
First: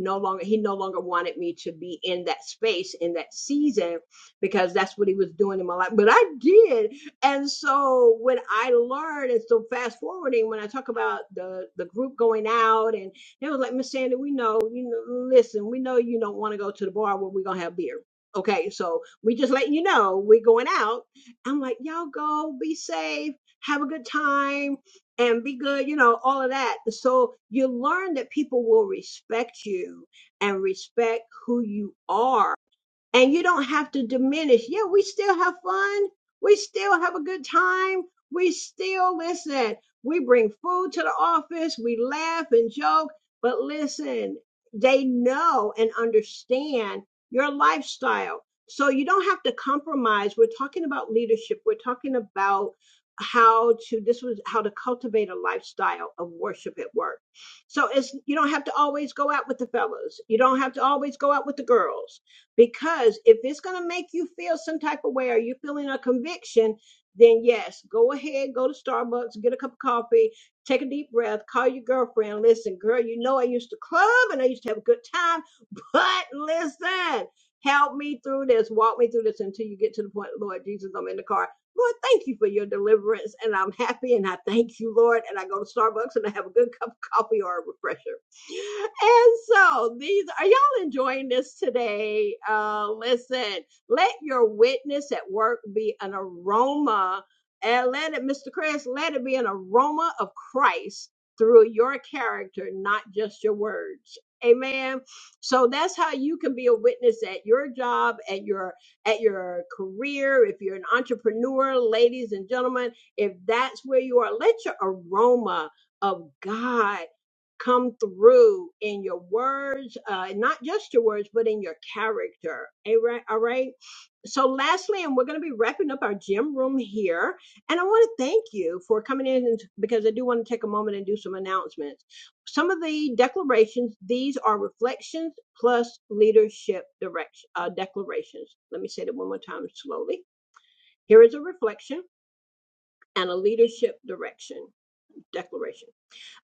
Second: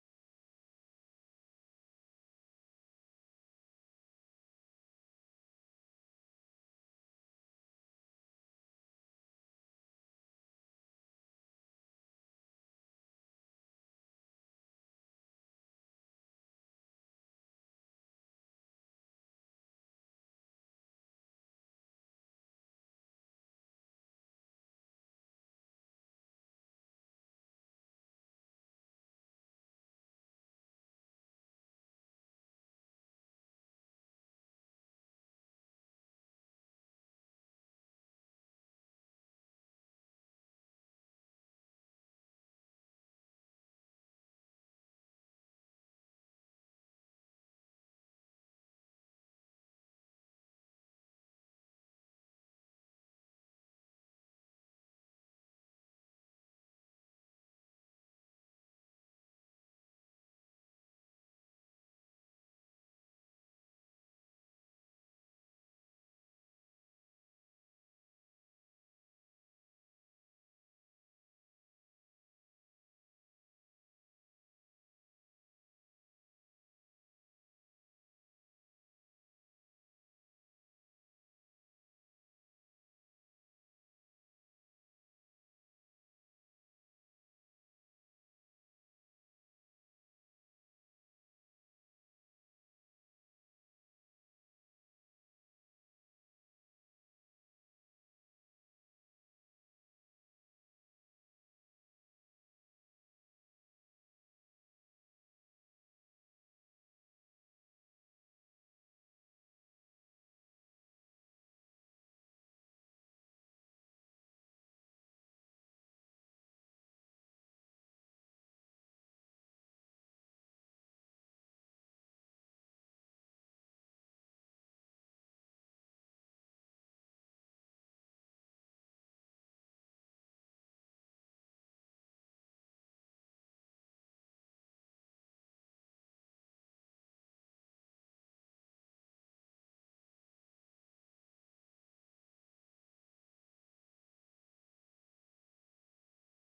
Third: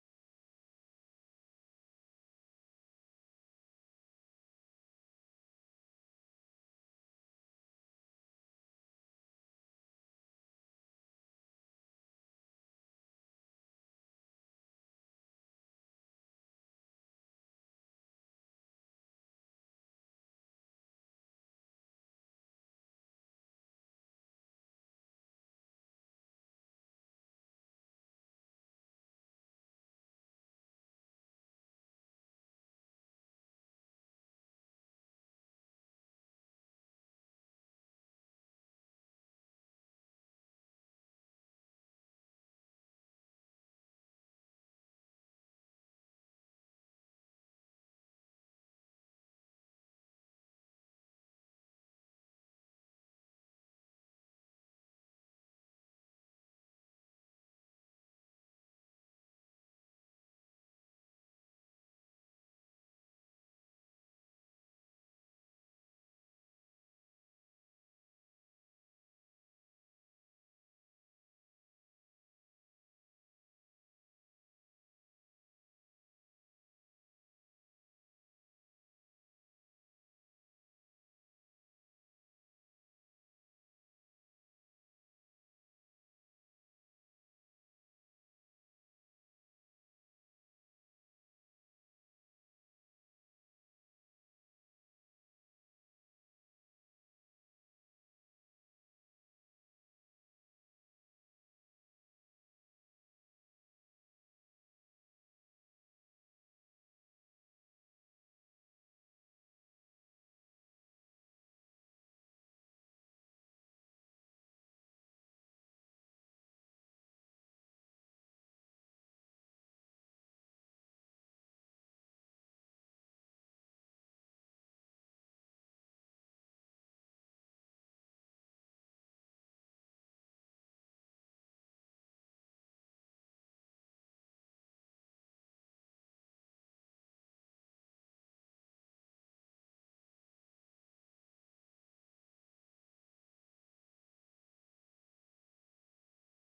no longer he no longer wanted me to be in that space in that season because that's what he was doing in my life but i did and so when i learned and so fast forwarding when i talk about the the group going out and. They was like, Miss Sandy, we know, you know, listen, we know you don't want to go to the bar where we're gonna have beer. Okay, so we just letting you know we're going out. I'm like, y'all go, be safe, have a good time, and be good, you know, all of that. So you learn that people will respect you and respect who you are and you don't have to diminish. Yeah, we still have fun. We still have a good time. We still listen. We bring food to the office. We laugh and joke. But listen, they know and understand your lifestyle. So you don't have to compromise. We're talking about leadership. We're talking about how to this was how to cultivate a lifestyle of worship at work. So it's you don't have to always go out with the fellas. You don't have to always go out with the girls because if it's going to make you feel some type of way or you're feeling a conviction, then yes, go ahead, go to Starbucks, get a cup of coffee, take a deep breath, call your girlfriend. Listen, girl, you know I used to club and I used to have a good time, but listen, help me through this, walk me through this until you get to the point, Lord Jesus, I'm in the car. Lord, thank you for your deliverance, and I'm happy, and I thank you, Lord. And I go to Starbucks and I have a good cup of coffee or a refresher. And so these are y'all enjoying this today? Uh listen, let your witness at work be an aroma. And let it, Mr. Chris, let it be an aroma of Christ through your character, not just your words. Amen. So that's how you can be a witness at your job, at your at your career, if you're an entrepreneur, ladies and gentlemen, if that's where you are, let your aroma of God come through in your words, uh, not just your words, but in your character. All right. All right. So, lastly, and we're going to be wrapping up our gym room here. And I want to thank you for coming in and, because I do want to take a moment and do some announcements. Some of the declarations, these are reflections plus leadership direction, uh, declarations. Let me say that one more time slowly. Here is a reflection and a leadership direction declaration.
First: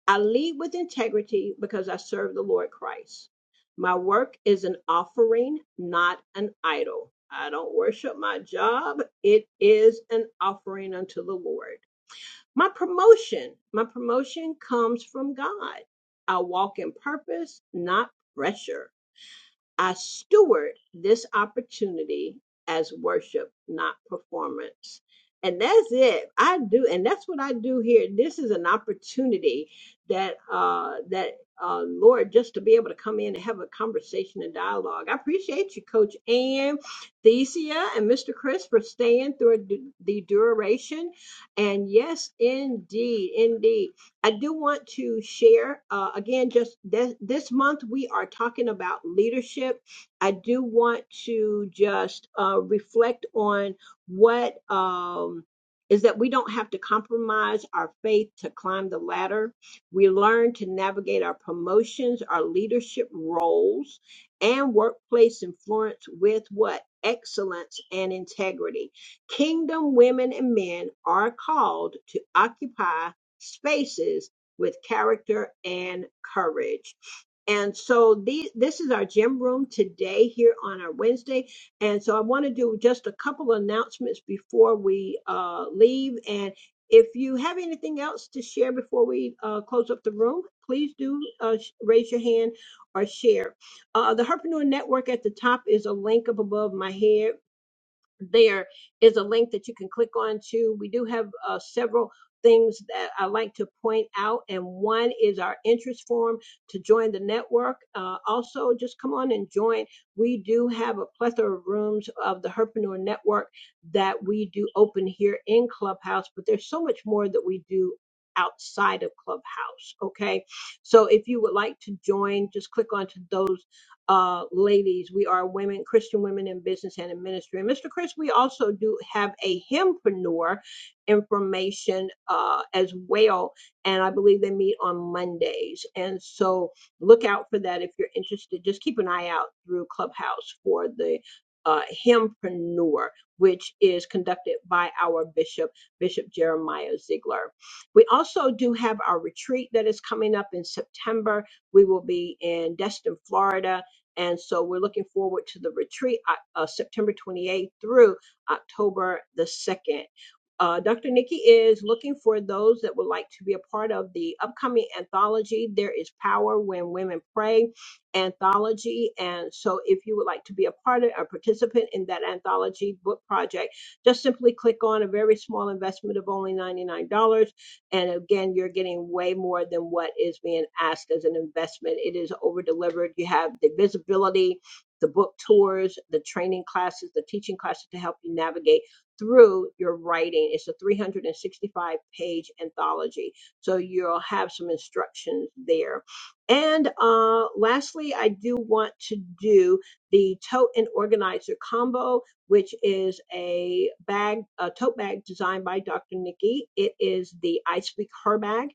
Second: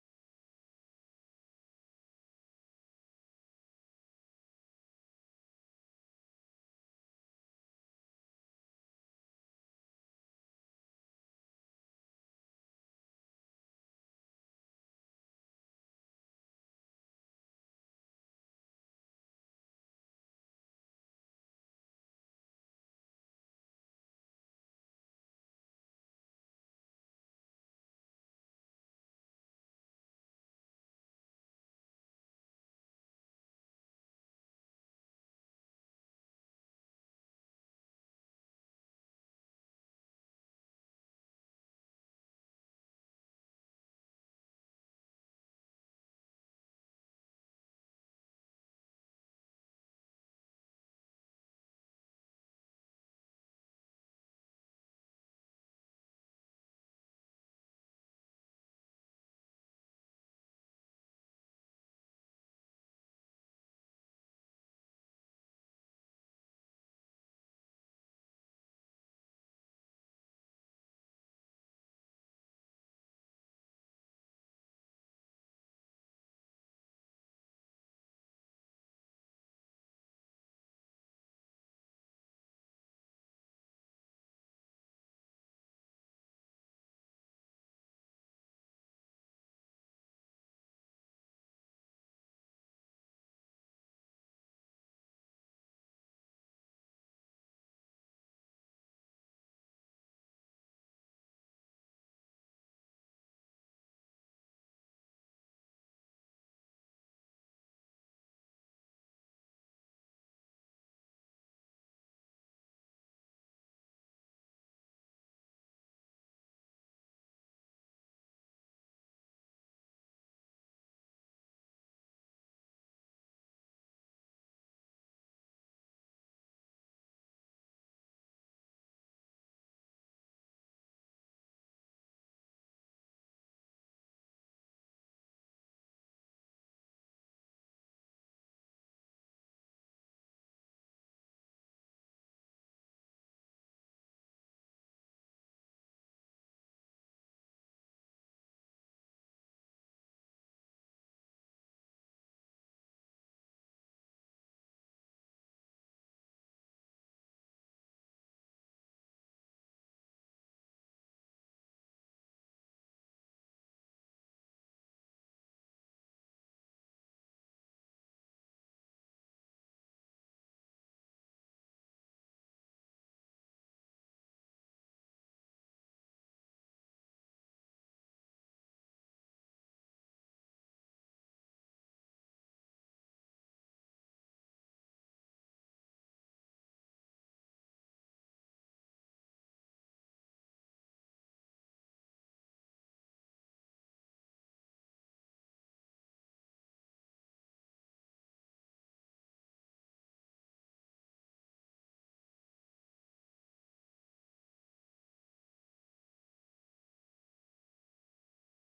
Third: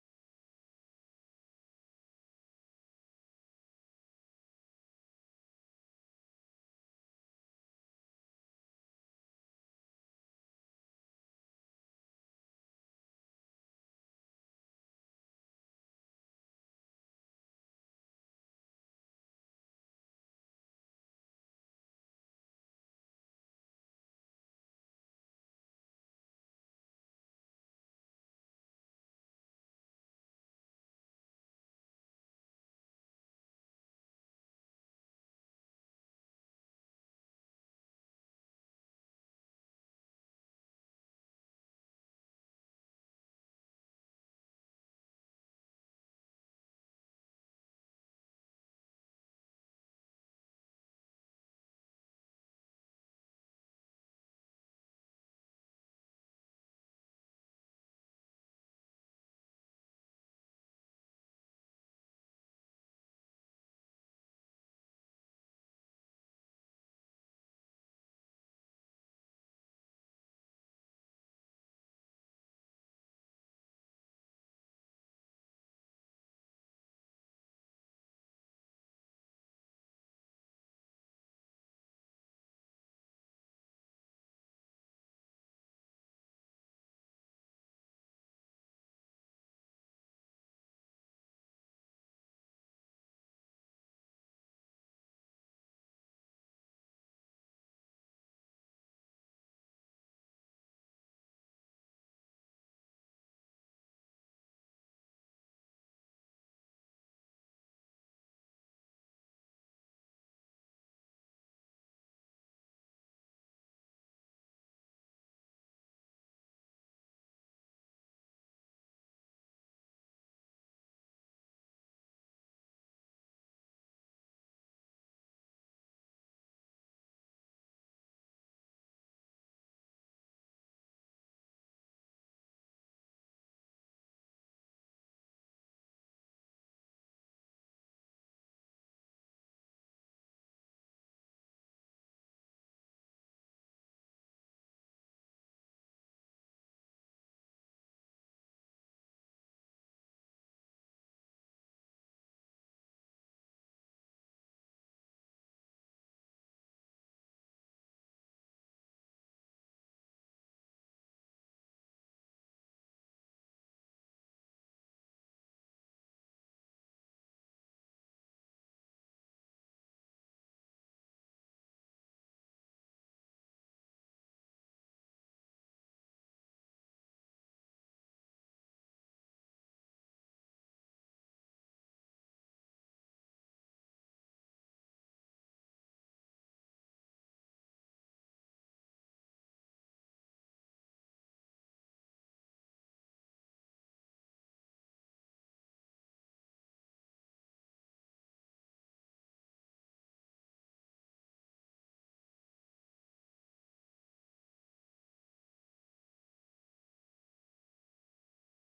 I lead with integrity because I serve the Lord Christ. My work is an offering, not an idol. I don't worship my job. It is an offering unto the Lord. My promotion, my promotion comes from God. I walk in purpose, not pressure. I steward this opportunity as worship, not performance. And that's it. I do, and that's what I do here. This is an opportunity that uh that uh Lord just to be able to come in and have a conversation and dialogue. I appreciate you, Coach Ann, Thesia, and Mr. Chris for staying through the the duration. And yes, indeed, indeed. I do want to share uh, again, just this, this month, we are talking about leadership. I do want to just uh, reflect on what um, is that we don't have to compromise our faith to climb the ladder. We learn to navigate our promotions, our leadership roles, and workplace influence with what? Excellence and integrity. Kingdom women and men are called to occupy spaces with character and courage. And so the, this is our gym room today here on our Wednesday. And so I want to do just a couple of announcements before we uh, leave. And if you have anything else to share before we uh, close up the room, please do uh, sh- raise your hand or share. Uh, the Herpreneur Network at the top is a link up above my head there is a link that you can click on to. We do have uh, several things that I like to point out, and one is our interest form to join the network. Uh, also, just come on and join. We do have a plethora of rooms of the Herpreneur Network that we do open here in Clubhouse, but there's so much more that we do outside of Clubhouse. Okay, so if you would like to join, just click onto those uh, ladies. We are women, Christian women in business and in ministry. And Mr. Chris, we also do have a hempreneur information uh, as well. And I believe they meet on Mondays. And so look out for that if you're interested. Just keep an eye out through Clubhouse for the uh, hempreneur, which is conducted by our bishop, Bishop Jeremiah Ziegler. We also do have our retreat that is coming up in September. We will be in Destin, Florida and so we're looking forward to the retreat, uh, uh, September 28th through October the 2nd. Uh, Dr. Nikki is looking for those that would like to be a part of the upcoming anthology, There is Power When Women Pray anthology. And so if you would like to be a part of, a participant in that anthology book project, just simply click on a very small investment of only $99 and again, you're getting way more than what is being asked as an investment. It is over delivered. You have the visibility, the book tours, the training classes, the teaching classes to help you navigate through your writing. It's a 365 page anthology. So you'll have some instructions there. And uh, lastly, I do want to do the tote and organizer combo which is a bag, a tote bag designed by Dr. Nikki. It is the I Speak Her bag.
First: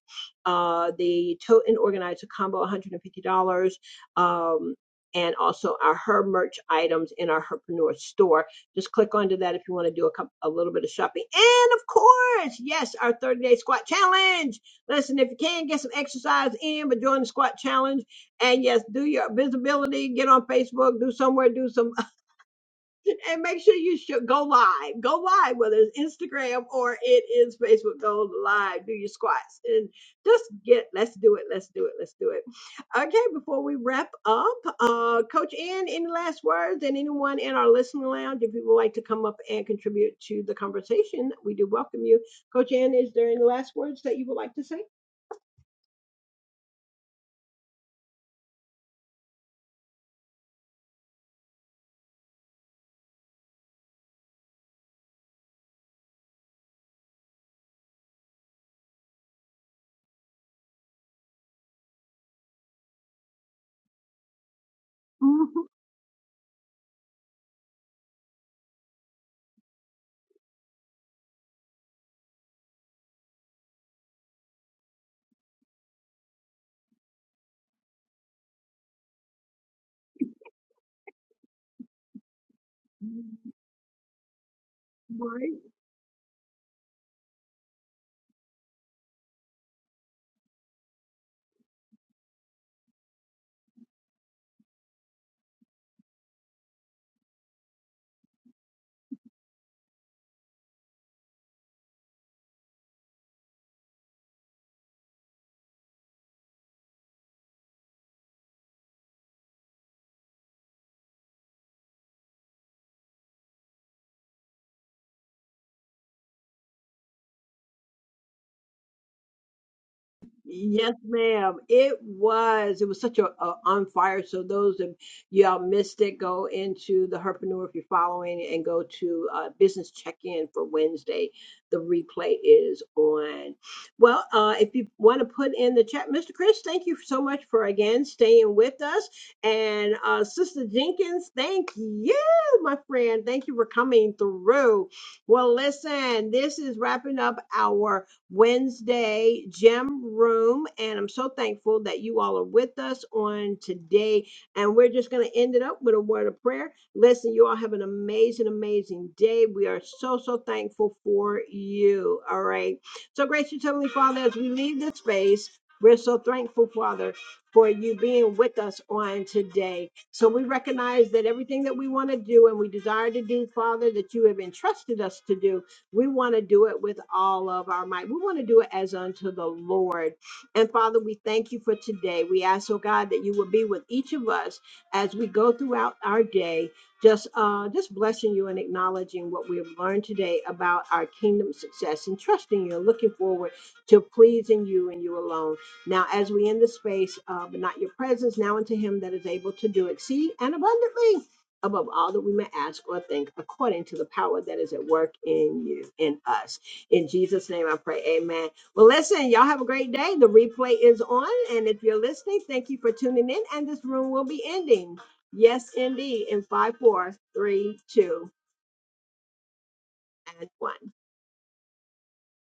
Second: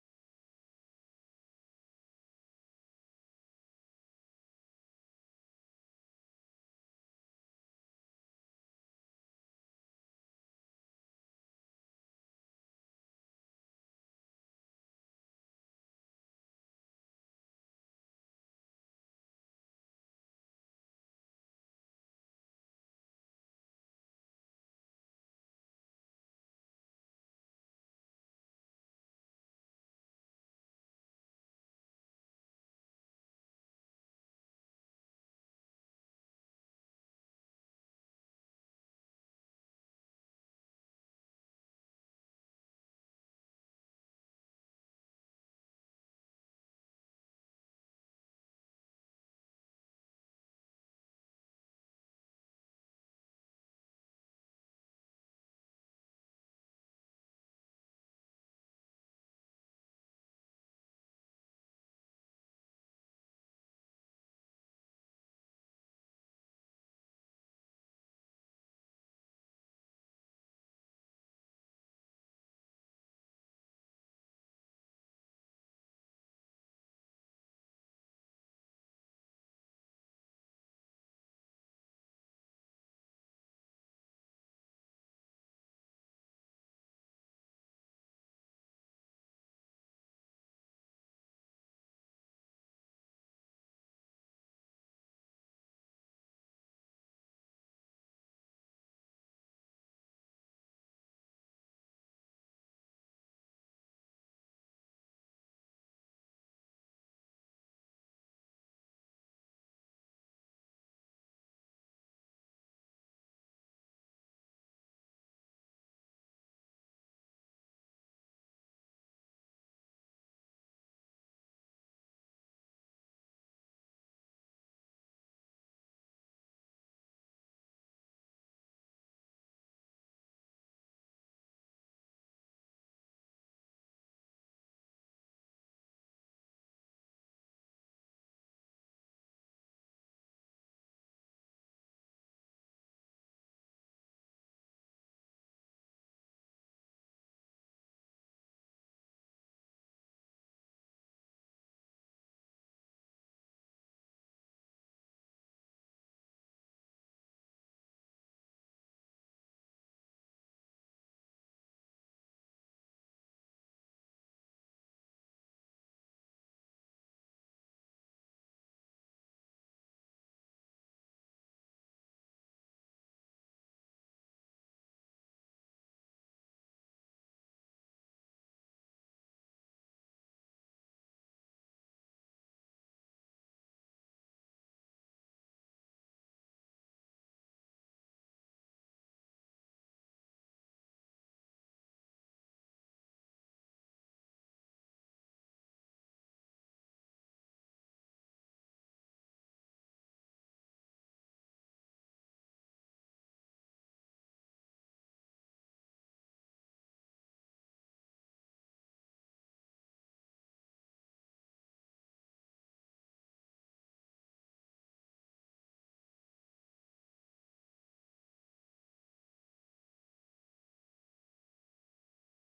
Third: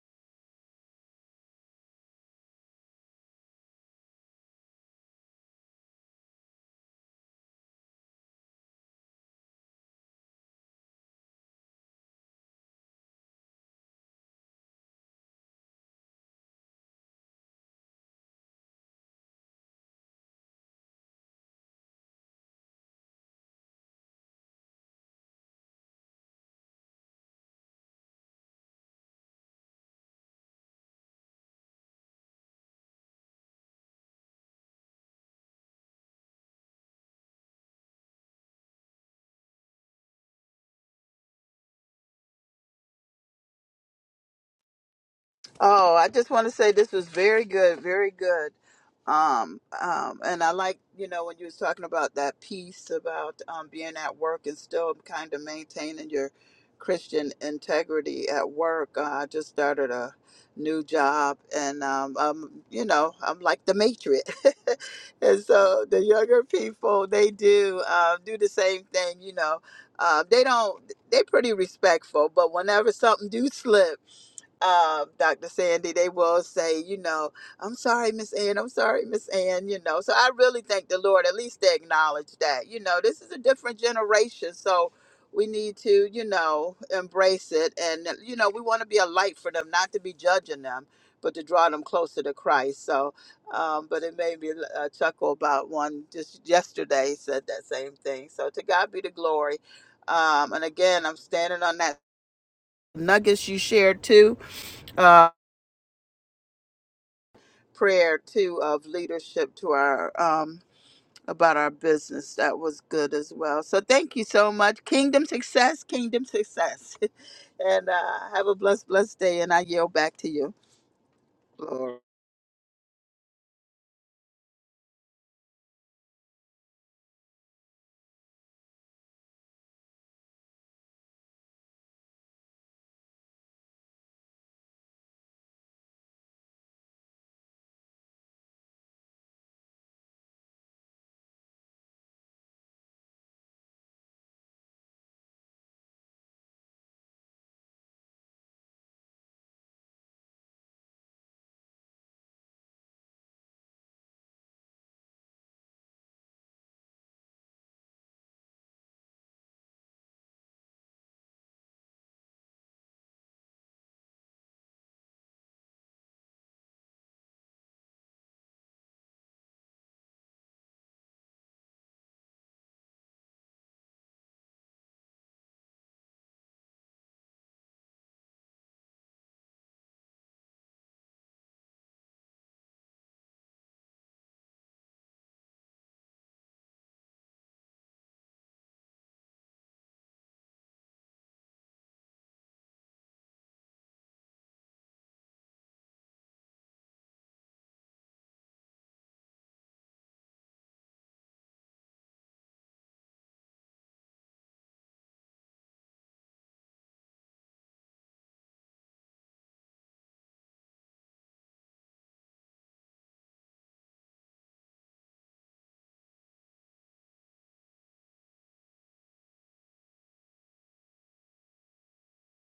Uh, the tote and organizer combo, $150. Um, and also our her merch items in our herpreneur store. Just click onto that if you want to do a, couple, a little bit of shopping. And of course, yes, our 30 day squat challenge. Listen, if you can get some exercise in, but join the squat challenge. And yes, do your visibility, get on Facebook, do somewhere, do some and make sure you should go live. Go live, whether it's Instagram or it is Facebook. Go live, do your squats, and just get. Let's do it. Let's do it. Let's do it. Okay, before we wrap up, uh, Coach Ann, any last words? And anyone in our listening lounge, if you would like to come up and contribute to the conversation, we do welcome you. Coach Ann, is there any last words that you would like to say? Oh, I just want to say this was very good, very good. Um, um, and I like, you know, when you was talking about that piece about um, being at work and still kind of maintaining your Christian integrity at work. Uh, I just started a new job, and um, um, you know, I'm like the matriarch, and so the younger people they do uh, do the same thing. You know, uh, they don't. They pretty respectful, but whenever something do slip. uh, Dr. Sandy, they will say, you know, I'm sorry, Miss Ann, I'm sorry, Miss Ann, you know. So I really thank the Lord, at least they acknowledge that, you know, this is a different generation. So Mhm. we need to, you know, embrace it. And, uh, you know, we want to be a light for them, not to be judging them, but to draw them closer to Christ. So, um, but it made me uh, chuckle about one just yesterday said that same thing. So to God be the glory. Um, and again, I'm standing on that nuggets you shared too. uh, prayer too of leadership to our um about our business that was good as well so thank you so much kingdom success kingdom success and uh have a blessed blessed day and i yield back to you Yes, ma'am. It was. It was such a, a on fire. So those of y'all missed it, go into the Herpreneur if you're following, and go to uh, business check in for Wednesday. The replay is on. Well, uh, if you want to put in the chat, Mr. Chris, thank you so much for again staying with us, and uh, Sister Jenkins, thank you, my friend. Thank you for coming through. Well, listen, this is wrapping up our. Wednesday Gem Room. And I'm so thankful that you all are with us on today. And we're just going to end it up with a word of prayer. Listen, you all have an amazing, amazing day. We are so, so thankful for you. All right. So, gracious Heavenly Father, as we leave this space, we're so thankful, Father, for you being with us on today. So we recognize that everything that we want to do and we desire to do, Father, that you have entrusted us to do. We want to do it with all of our might. We want to do it as unto the Lord. And Father, we thank you for today. We ask, oh God, that you will be with each of us as we go throughout our day, just uh, just blessing you and acknowledging what we have learned today about our kingdom success and trusting you and looking forward to pleasing you and you alone. Now, as we end the space, uh, but not your presence, now unto him that is able to do exceed and abundantly above all that we may ask or think, according to the power that is at work in you, in us. In Jesus' name I pray, amen. Well, listen, y'all have a great day. The replay is on. And if you're listening, thank you for tuning in. And this room will be ending. Yes, indeed. In five, four, three, two, and one.